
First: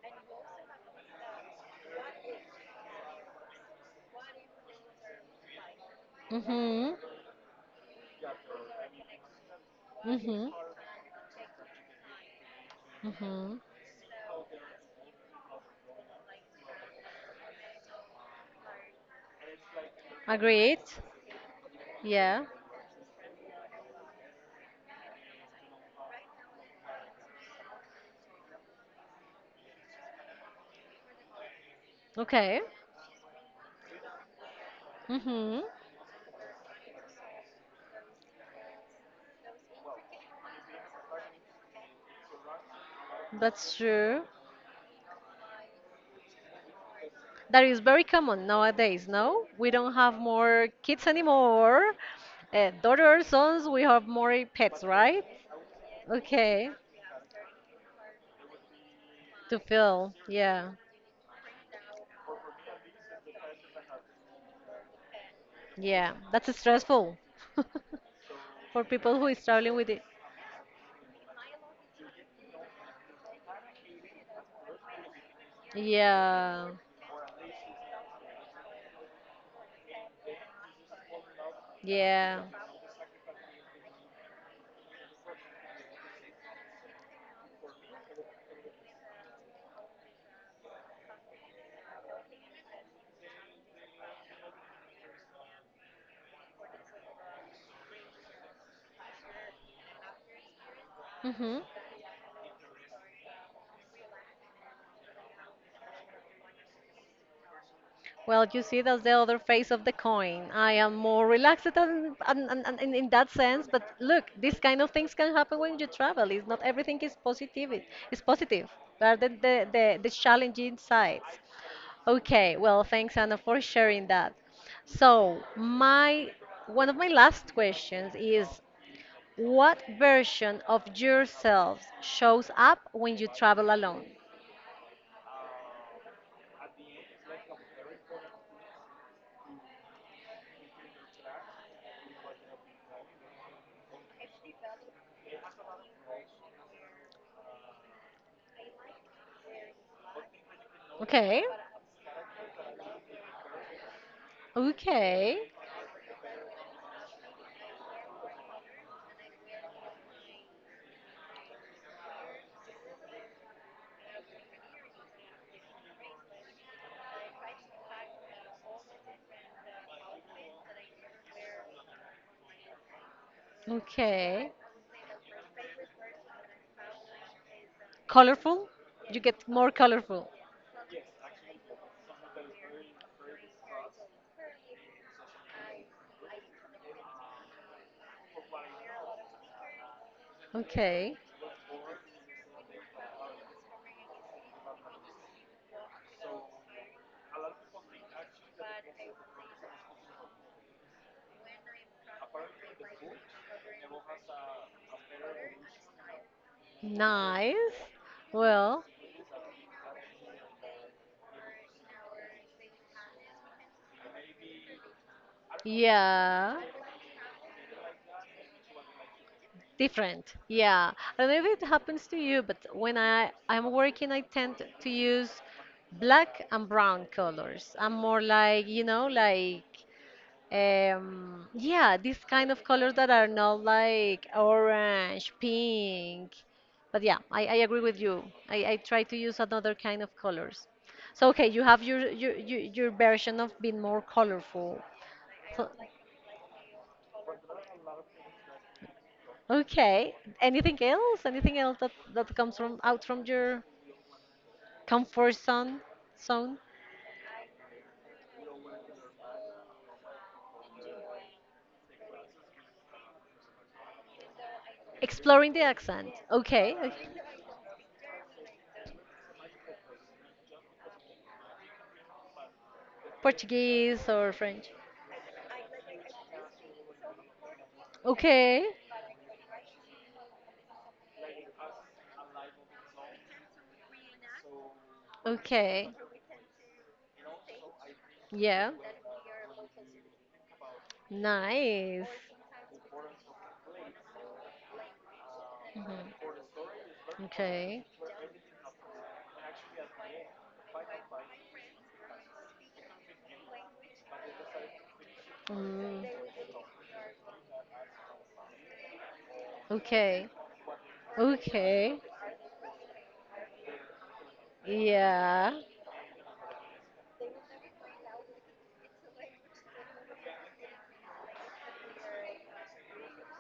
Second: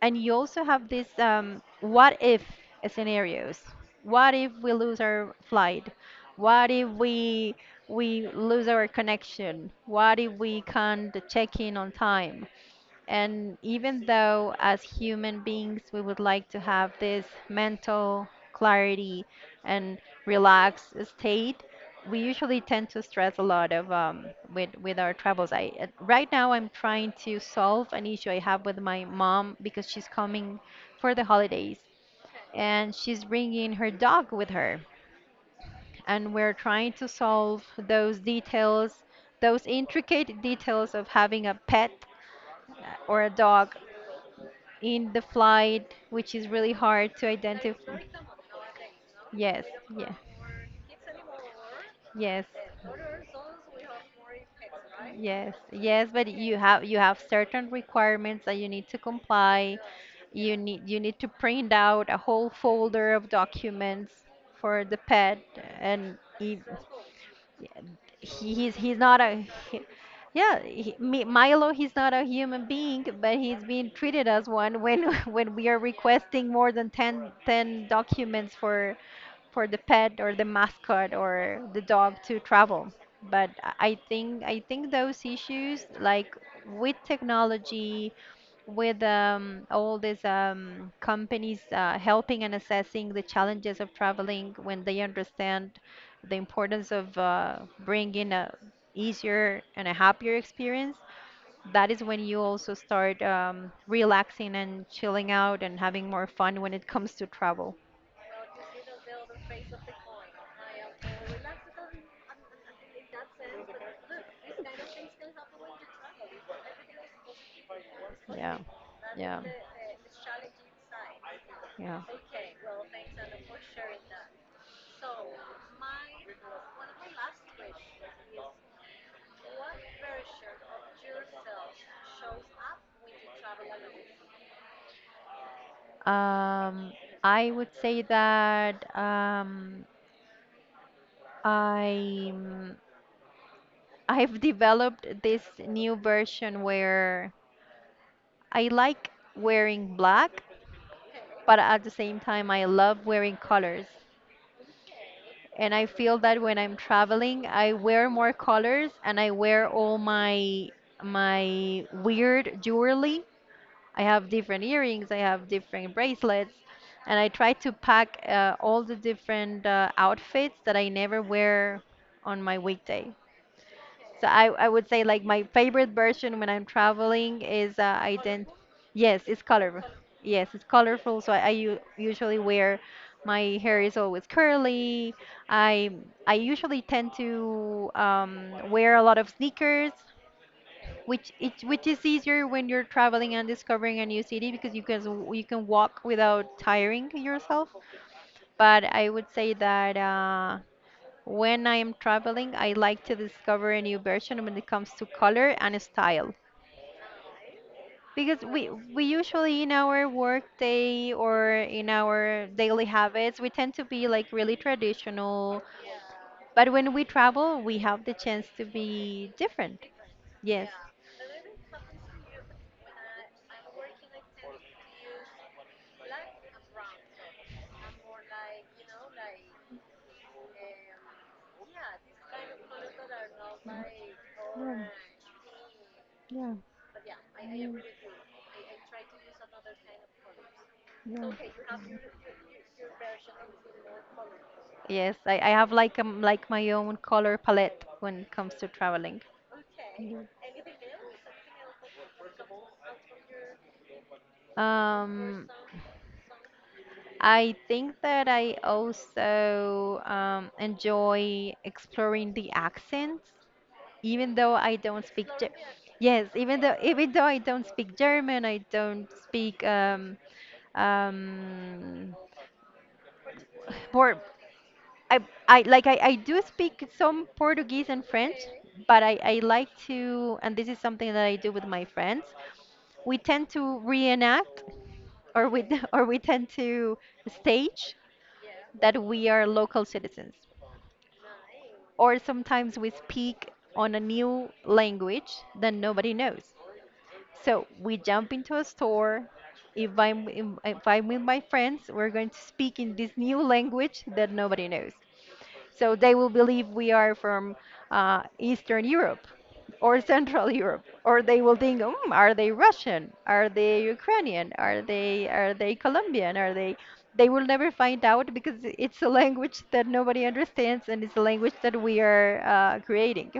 Speaker 2: and you also have this what if scenarios. What if we lose our flight? What if
Speaker 1: Hmm.
Speaker 2: we lose our connection? What if
Speaker 1: Hmm.
Speaker 2: we can't check in on time?
Speaker 1: Hmm.
Speaker 2: And even though, as human beings, we would like to have this mental clarity and
Speaker 1: Agreed.
Speaker 2: relaxed state, we
Speaker 1: Yeah.
Speaker 2: usually tend to stress a lot of with our travels. I Right now I'm trying to solve an issue I have with my mom because she's coming for the holidays,
Speaker 1: Okay.
Speaker 2: and she's bringing her dog with her,
Speaker 1: Mm-hmm.
Speaker 2: and we're trying to solve those details, those intricate details of having a pet uh, or a dog
Speaker 1: That's true.
Speaker 2: in the flight, which is really hard to
Speaker 1: That is
Speaker 2: identify.
Speaker 1: very common nowadays, no?
Speaker 2: Yes,
Speaker 1: We don't
Speaker 2: yeah,
Speaker 1: have more kids anymore.
Speaker 2: yes.
Speaker 1: Daughters, sons, we have more pets, right?
Speaker 2: Yes, yes, but you
Speaker 1: Okay.
Speaker 2: have you have certain requirements that you need to
Speaker 1: To
Speaker 2: comply.
Speaker 1: fill.
Speaker 2: You
Speaker 1: Yeah.
Speaker 2: need you need to print out a whole folder of documents for the pet,
Speaker 1: Yeah.
Speaker 2: and
Speaker 1: That's
Speaker 2: if,
Speaker 1: stressful
Speaker 2: he, he's
Speaker 1: for
Speaker 2: he's
Speaker 1: people
Speaker 2: not
Speaker 1: who is
Speaker 2: a
Speaker 1: struggling with it.
Speaker 2: yeah he, Milo, he's not a human being, but he's being treated as one when when we are requesting
Speaker 1: Yeah.
Speaker 2: more than 10 10 documents for the pet or the mascot or the dog to
Speaker 1: Yeah.
Speaker 2: travel. But I think those issues, like with technology, with all these companies helping and assessing the challenges of traveling, when they understand the importance of bringing a easier and a happier experience,
Speaker 1: Mm-hmm.
Speaker 2: that is when you also start relaxing and chilling out and having more fun when it comes to travel.
Speaker 1: Well, you see, that's the other face of the coin. I am more relaxed and in that sense, but look, these kind of things can happen when you travel. It's not everything is positive. It- It's
Speaker 2: Yeah.
Speaker 1: positive. There are the,
Speaker 2: Yeah.
Speaker 1: the challenging sides.
Speaker 2: Yeah.
Speaker 1: Okay, well, thanks, Anna, for sharing that. So, my one of my last questions is, what version of yourselves shows up when you travel alone?
Speaker 2: Um, I would say that I I've developed this new version where I like wearing black,
Speaker 1: Okay,
Speaker 2: but at the same time I love wearing colors.
Speaker 1: okay,
Speaker 2: And I feel that when I'm traveling, I wear more colors and I wear all my my weird jewelry. I have different earrings, I have different bracelets, and I try to pack all the different outfits that I never wear on my weekday. So I,
Speaker 1: okay.
Speaker 2: I would say like my favorite version when I'm traveling is I then
Speaker 1: Colorful? You
Speaker 2: yes, it's
Speaker 1: get more
Speaker 2: colorful.
Speaker 1: colorful.
Speaker 2: Yes, it's colorful. So I usually wear, my hair is always curly. I I usually tend to wear a lot of sneakers,
Speaker 1: Okay.
Speaker 2: which it, which is easier when you're traveling and discovering a new city because you can walk without tiring yourself. But I would say that. When I am traveling, I like to discover a new version when it comes to color and style.
Speaker 1: Nice.
Speaker 2: Because
Speaker 1: Well,
Speaker 2: we usually in our work day or in our daily habits, we tend to be like really traditional.
Speaker 1: yeah.
Speaker 2: But when we travel, we have the chance to be different.
Speaker 1: Different.
Speaker 2: Yes.
Speaker 1: Yeah. I don't know if it happens to you, but when I'm working, I tend to use black and brown colors. I'm more like, you know, like yeah, these kind of colors that are not like orange, pink.
Speaker 2: Yeah, yeah,
Speaker 1: But yeah, I agree with you. I try to use another kind of colors. So okay, you have
Speaker 2: yeah.
Speaker 1: your version of being more colorful.
Speaker 2: Yes, I
Speaker 1: So,
Speaker 2: have like my own color palette when it comes to traveling.
Speaker 1: okay. Anything else? Anything else that, that comes from out from your comfort
Speaker 2: Um,
Speaker 1: zone?
Speaker 2: I think that I also enjoy exploring the accents, even though I don't speak.
Speaker 1: Exploring the accent.
Speaker 2: Yes, even
Speaker 1: Okay,
Speaker 2: though
Speaker 1: okay.
Speaker 2: I don't speak German, I don't speak um
Speaker 1: Portuguese
Speaker 2: Por-
Speaker 1: or French.
Speaker 2: I I like I do speak some Portuguese and French,
Speaker 1: Okay.
Speaker 2: but I like to, and this is something that I do with my friends. We tend to reenact, or we
Speaker 1: Okay.
Speaker 2: or we tend to stage
Speaker 1: Yeah.
Speaker 2: that we are local citizens.
Speaker 1: Nice.
Speaker 2: Or sometimes we speak on a new language that nobody
Speaker 1: Mhm.
Speaker 2: knows. So
Speaker 1: Okay.
Speaker 2: we jump into a store. If I'm, if I'm with my friends, we're going to speak in this new language that nobody knows. So
Speaker 1: Mm.
Speaker 2: they will believe we are from Eastern Europe or
Speaker 1: Okay.
Speaker 2: Central Europe, or they will think, mm,
Speaker 1: Okay.
Speaker 2: are they Russian? Are they Ukrainian? Are they
Speaker 1: Yeah.
Speaker 2: are they Colombian? Are they? They will never find out because it's a language that nobody understands, and it's a language that we are creating.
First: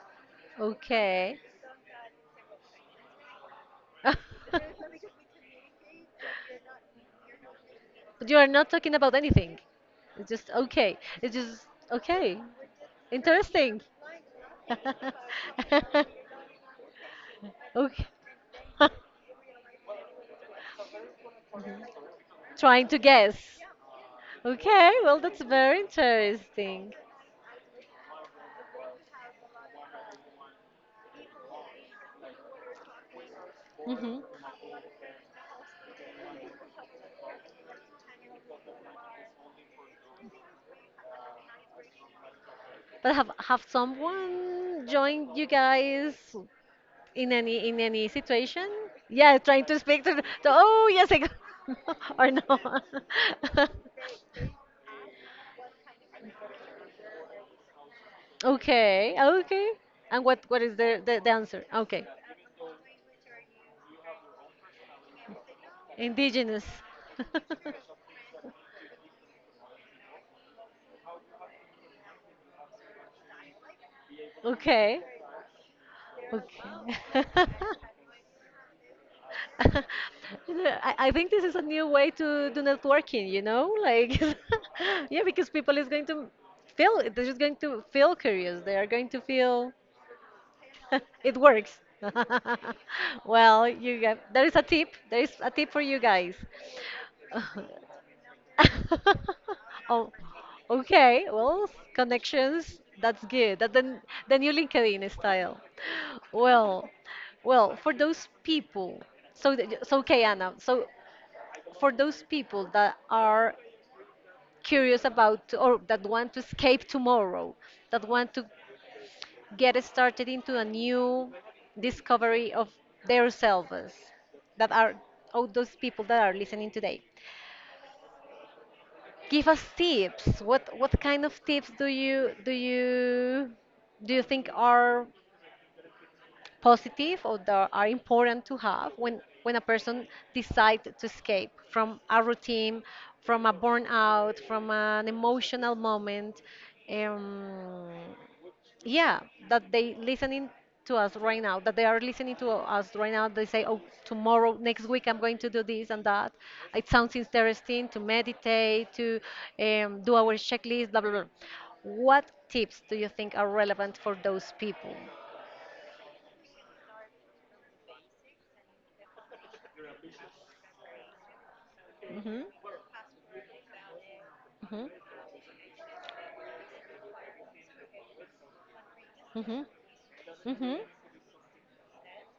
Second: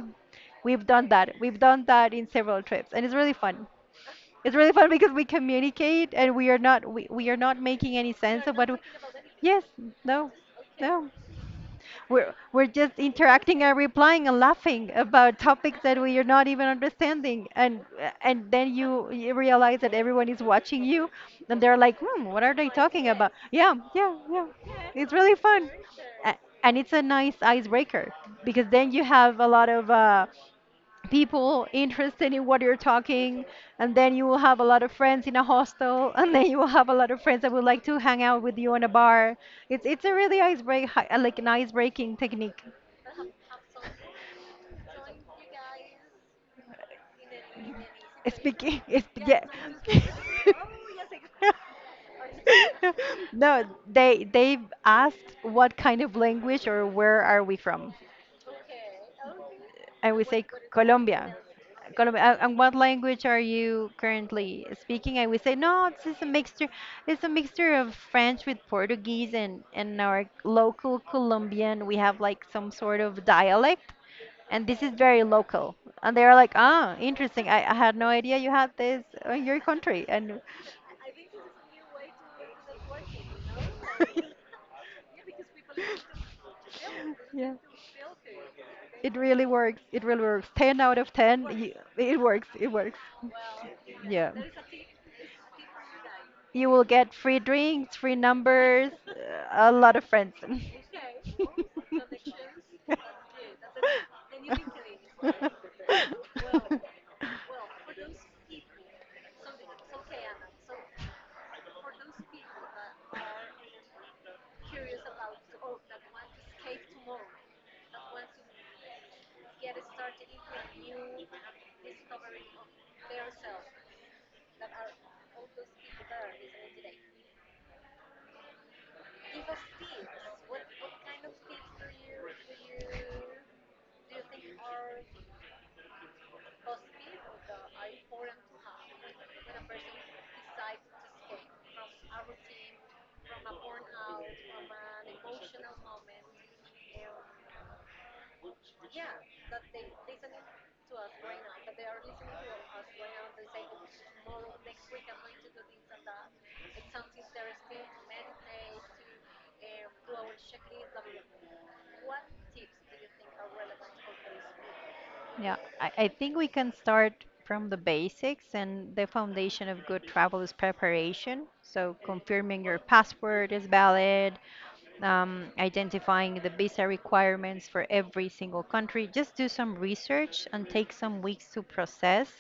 Speaker 2: We've done that.
Speaker 1: Okay.
Speaker 2: We've done that in several trips, and it's really fun.
Speaker 1: But
Speaker 2: It's really fun because we communicate, and we are not making any
Speaker 1: you are
Speaker 2: sense of
Speaker 1: not
Speaker 2: what. We,
Speaker 1: talking about anything.
Speaker 2: yes,
Speaker 1: It's
Speaker 2: no,
Speaker 1: just okay.
Speaker 2: no.
Speaker 1: It's just
Speaker 2: We're
Speaker 1: okay.
Speaker 2: we're just interacting and
Speaker 1: Interesting.
Speaker 2: replying and laughing about topics that we are not even understanding, and
Speaker 1: Okay.
Speaker 2: and then you realize that everyone is watching you, and they're like, hmm, what are they
Speaker 1: Trying to
Speaker 2: talking about?
Speaker 1: guess.
Speaker 2: Yeah, yeah, yeah.
Speaker 1: Okay,
Speaker 2: It's
Speaker 1: well,
Speaker 2: really
Speaker 1: that's
Speaker 2: fun,
Speaker 1: very
Speaker 2: A- and it's
Speaker 1: interesting.
Speaker 2: a nice icebreaker because then you have a lot of people interested in what you're talking, and
Speaker 1: Hmm.
Speaker 2: then you will have a lot of friends in a hostel and then you will have a lot of friends that would like to hang out with you in a bar. It's a really like an ice breaking technique.
Speaker 1: But have someone joined you guys in any situation
Speaker 2: Speaking, it's,
Speaker 1: yeah
Speaker 2: yeah.
Speaker 1: trying to speak to oh yes I got, or
Speaker 2: No,
Speaker 1: no
Speaker 2: they 've asked what kind of language or where are we from,
Speaker 1: okay okay
Speaker 2: and
Speaker 1: and
Speaker 2: we say
Speaker 1: what is the
Speaker 2: Colombia,
Speaker 1: answer okay
Speaker 2: Colombian. And what language are you currently speaking? I would say, no, it's just a
Speaker 1: indigenous
Speaker 2: mixture. It's a mixture of French with Portuguese and our local Colombian. We have like some sort of dialect, and this is
Speaker 1: okay
Speaker 2: very local. And they're
Speaker 1: okay
Speaker 2: like, ah, interesting. I had no idea you had this in your country. And
Speaker 1: I think this is a new way to do networking, you know, like yeah, because people is going to feel they're just
Speaker 2: yeah,
Speaker 1: going to feel curious, they are going
Speaker 2: it
Speaker 1: to
Speaker 2: really
Speaker 1: feel
Speaker 2: works. It really works. 10 out of
Speaker 1: it
Speaker 2: 10.
Speaker 1: works.
Speaker 2: It works. It works.
Speaker 1: Well, you got,
Speaker 2: Yeah.
Speaker 1: there is a tip. There is a tip for you guys.
Speaker 2: You will get free drinks, free numbers, a lot of
Speaker 1: Oh,
Speaker 2: friends.
Speaker 1: okay. Well, connections. That's good. That the new LinkedIn style. Well, well, for those people. So so okay, Anna. So for those people that are curious about or that want to escape tomorrow, that want to get started into a new discovery of themselves that are all those people that are listening today, give us tips. What kind of tips do you think are positive or that are important to have when a person decides to escape from a routine, from a burnout, from an emotional moment, um, yeah, that they listening to us right now, that they are listening to us right now, they say, oh, tomorrow, next week, I'm going to do this and that. It sounds interesting to meditate to do our checklist, blah blah blah. What tips do you think are relevant for those people?
Speaker 2: Yeah, I think we can start from the basics, and the foundation of good travel is preparation. So,
Speaker 1: Hmm.
Speaker 2: confirming your passport is valid,
Speaker 1: Hmm.
Speaker 2: identifying the visa requirements for every single country. Just do
Speaker 1: Hmm.
Speaker 2: some research and
Speaker 1: Hmm.
Speaker 2: take some weeks to process.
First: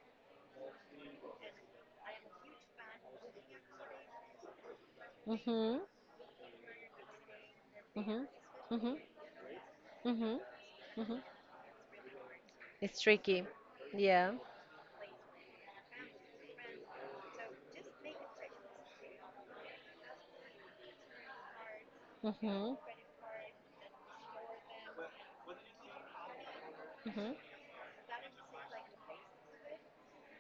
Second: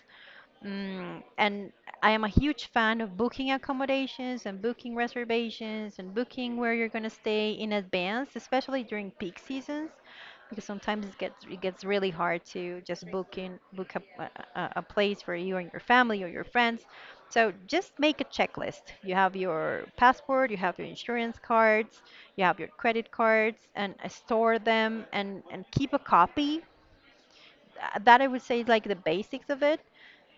Speaker 2: Mm, and I am a huge fan of booking accommodations and booking
Speaker 1: Hmm.
Speaker 2: reservations and booking where you're going to stay in
Speaker 1: Hmm.
Speaker 2: advance, especially
Speaker 1: Hmm.
Speaker 2: during peak seasons,
Speaker 1: Hmm.
Speaker 2: because sometimes it
Speaker 1: Hmm.
Speaker 2: gets it gets really hard to
Speaker 1: It's
Speaker 2: just
Speaker 1: tricky.
Speaker 2: book a,
Speaker 1: Yeah.
Speaker 2: a place for you and your family or your friends. So just make a checklist. You have your passport, you have your insurance cards,
Speaker 1: Hmm.
Speaker 2: you have your
Speaker 1: Hmm.
Speaker 2: credit cards, and store them and keep a copy,
Speaker 1: Hmm.
Speaker 2: that I would say is like the basics of it.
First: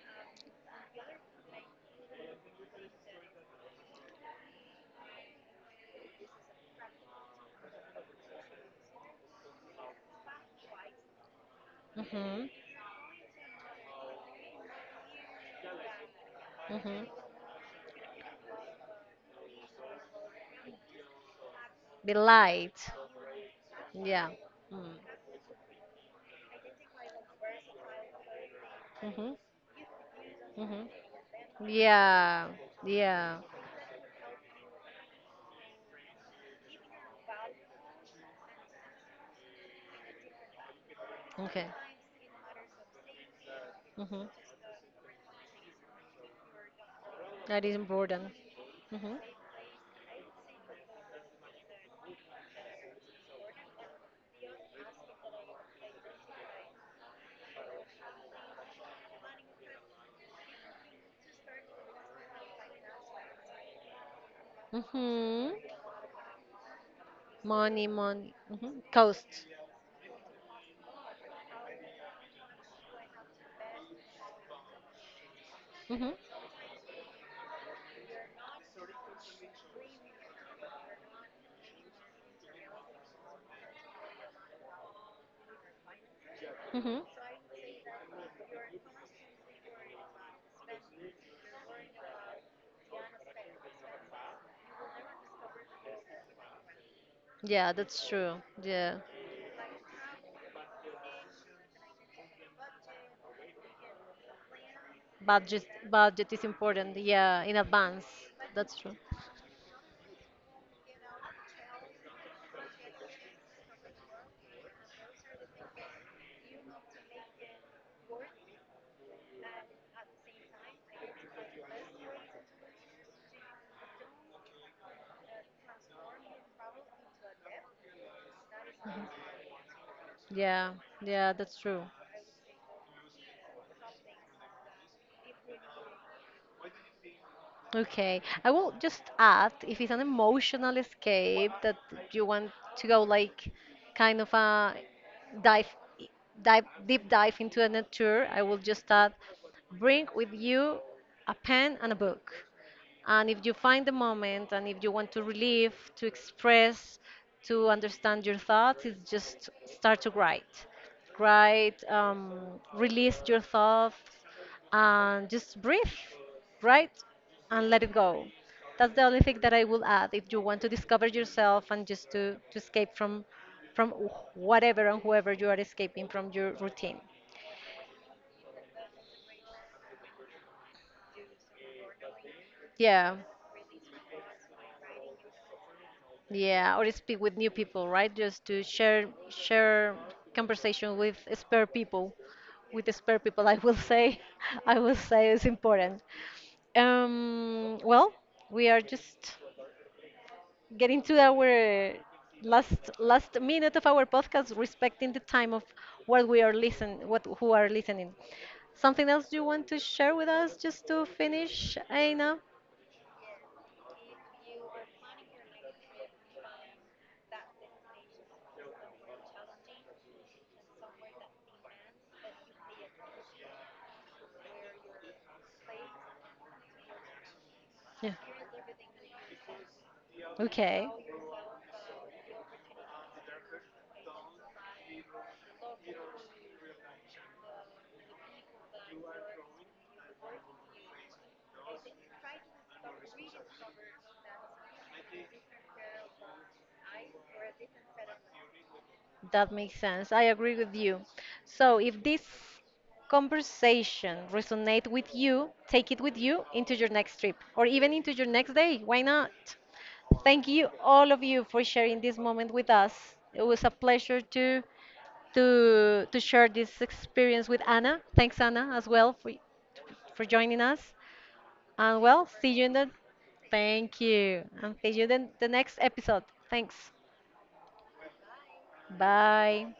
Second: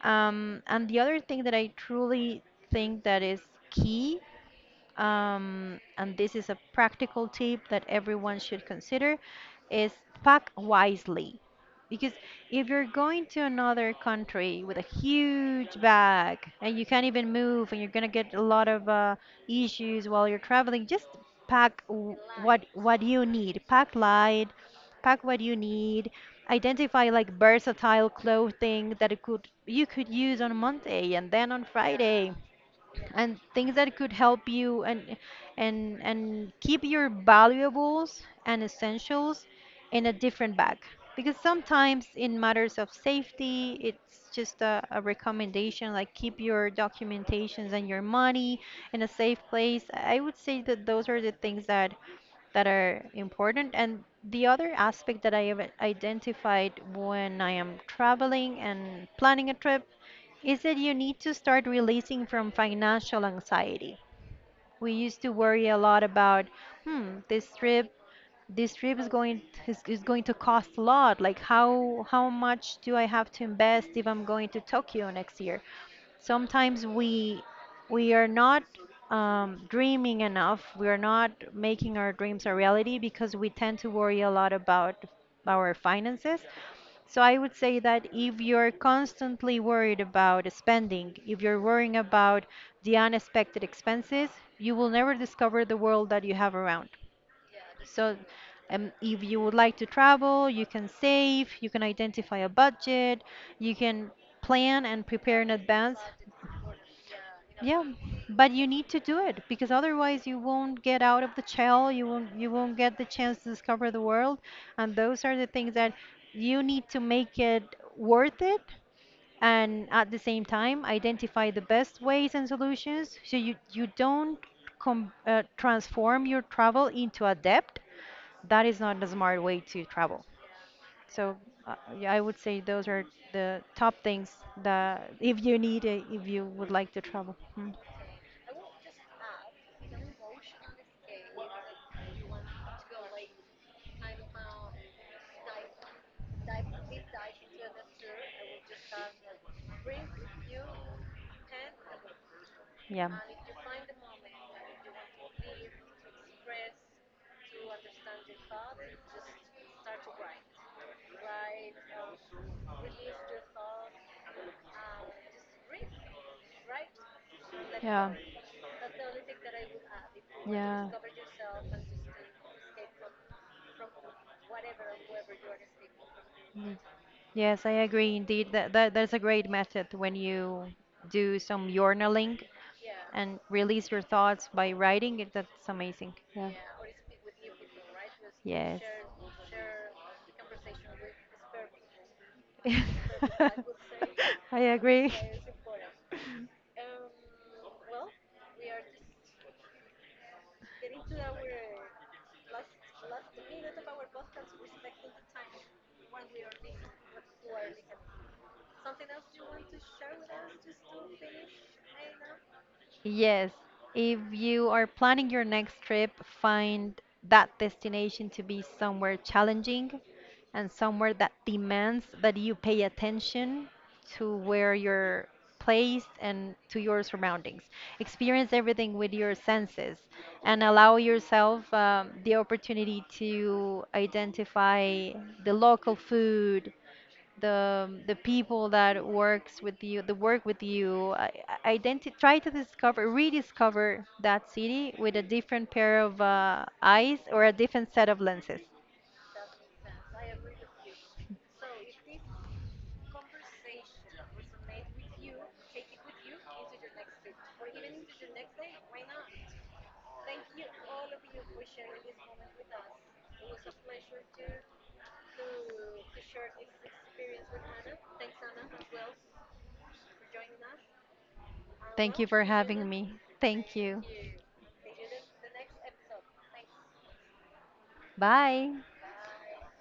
Speaker 2: And the other thing that I truly think that is key, and this is a practical tip that everyone should consider, is pack wisely. Because if you're going to another country with a huge bag and you can't
Speaker 1: Hmm.
Speaker 2: even move and you're gonna get a lot of issues while you're traveling, just pack
Speaker 1: Be
Speaker 2: w-
Speaker 1: light.
Speaker 2: what you need. Pack
Speaker 1: Yeah.
Speaker 2: light,
Speaker 1: Mm.
Speaker 2: pack what you need. Identify like versatile clothing that it
Speaker 1: Mhm.
Speaker 2: could you could use on
Speaker 1: Mhm.
Speaker 2: Monday and then on Friday,
Speaker 1: Yeah. Yeah.
Speaker 2: and things that could help you, and keep your valuables and essentials in a different bag, because
Speaker 1: Okay.
Speaker 2: sometimes in matters of safety
Speaker 1: Mhm.
Speaker 2: it's just a recommendation, like keep your
Speaker 1: That
Speaker 2: documentations
Speaker 1: is
Speaker 2: and your
Speaker 1: important.
Speaker 2: money in a
Speaker 1: Mhm.
Speaker 2: safe place. I would say that those are the things that that are important, and the other aspect that I have identified when I am traveling and planning a trip is that you need to start releasing from financial anxiety. We used to
Speaker 1: Mhm.
Speaker 2: worry a lot about, hmm, this
Speaker 1: Money,
Speaker 2: trip,
Speaker 1: money.
Speaker 2: this
Speaker 1: Mhm.
Speaker 2: trip is going
Speaker 1: Cost.
Speaker 2: is, is going to cost a lot. Like how much do I have to invest if I'm going to Tokyo next year?
Speaker 1: Mhm.
Speaker 2: Sometimes we are not dreaming enough. We are not making our dreams a reality because we tend to worry a lot about our finances.
Speaker 1: Mhm.
Speaker 2: So I would say that if you're constantly worried about spending, if you're worrying about the unexpected expenses, you will never discover the world that you have around.
Speaker 1: Yeah, that's
Speaker 2: So
Speaker 1: true. Yeah.
Speaker 2: if you would like to travel, you can save, you can identify a budget, you can plan and prepare in
Speaker 1: Budget
Speaker 2: advance,
Speaker 1: budget is important. Yeah, in
Speaker 2: yeah,
Speaker 1: advance.
Speaker 2: but you
Speaker 1: That's
Speaker 2: need
Speaker 1: true.
Speaker 2: to do it, because otherwise you won't get out of the shell, you won't get the chance to discover the world, and those are the things that you need to make it worth it, and at the same time identify the best ways and solutions so you don't com transform your travel into a debt. That is not a smart way to travel.
Speaker 1: Yeah. Yeah,
Speaker 2: So
Speaker 1: that's true.
Speaker 2: yeah, I would say those are the top things that if you need it, if you would like to travel. Mm,
Speaker 1: Okay. I will just add if it's an emotional escape that you want to go like kind of a dive dive deep dive into a nature, I will just add bring with you a pen and a book.
Speaker 2: yeah.
Speaker 1: And if you find the moment and if you want to relieve, to express, to understand your thoughts, it's just start to write. Write, release your thoughts, and just breathe, right? And let it
Speaker 2: Yeah.
Speaker 1: go. That's the only thing that I will add. If you want to
Speaker 2: Yeah.
Speaker 1: discover yourself and just to escape from whatever and whoever you are escaping from your
Speaker 2: Mm.
Speaker 1: routine.
Speaker 2: Yes, I agree indeed. That's a great method when you do some journaling
Speaker 1: Yeah.
Speaker 2: and release your thoughts by writing it. That's amazing. Yeah.
Speaker 1: Yeah, or speak with new people, right? Just to
Speaker 2: Yes.
Speaker 1: share conversation with spare people, with spare people. I will say,
Speaker 2: I
Speaker 1: I will
Speaker 2: agree.
Speaker 1: say it's important. Well, we are just getting to our last minute of our podcast, respecting the time of what we are listen, what who are listening. Something else you want to share with us just to finish, Aina?
Speaker 2: Yes, if you are planning your next trip, find that destination to be somewhere challenging and somewhere that demands that you pay attention to where you're placed and to your surroundings.
Speaker 1: Yeah.
Speaker 2: Experience everything with your senses and
Speaker 1: Okay.
Speaker 2: allow yourself the opportunity to identify the local food, the people that work with you. Try to discover, rediscover that city with a different pair of eyes or a different set of lenses.
Speaker 1: That makes sense. I agree with you. So if this conversation resonate with you, take it with you into your next trip or even into your next day. Why not? Thank you all of you for sharing this moment with us. It was a pleasure to share this experience with Anna. Thanks Anna as well for joining us. And
Speaker 2: Thank
Speaker 1: well,
Speaker 2: you for
Speaker 1: see you in
Speaker 2: having
Speaker 1: the
Speaker 2: me. Thank
Speaker 1: thank
Speaker 2: you.
Speaker 1: you. And see you in the next episode. Thanks.
Speaker 2: Bye.
Speaker 1: Bye.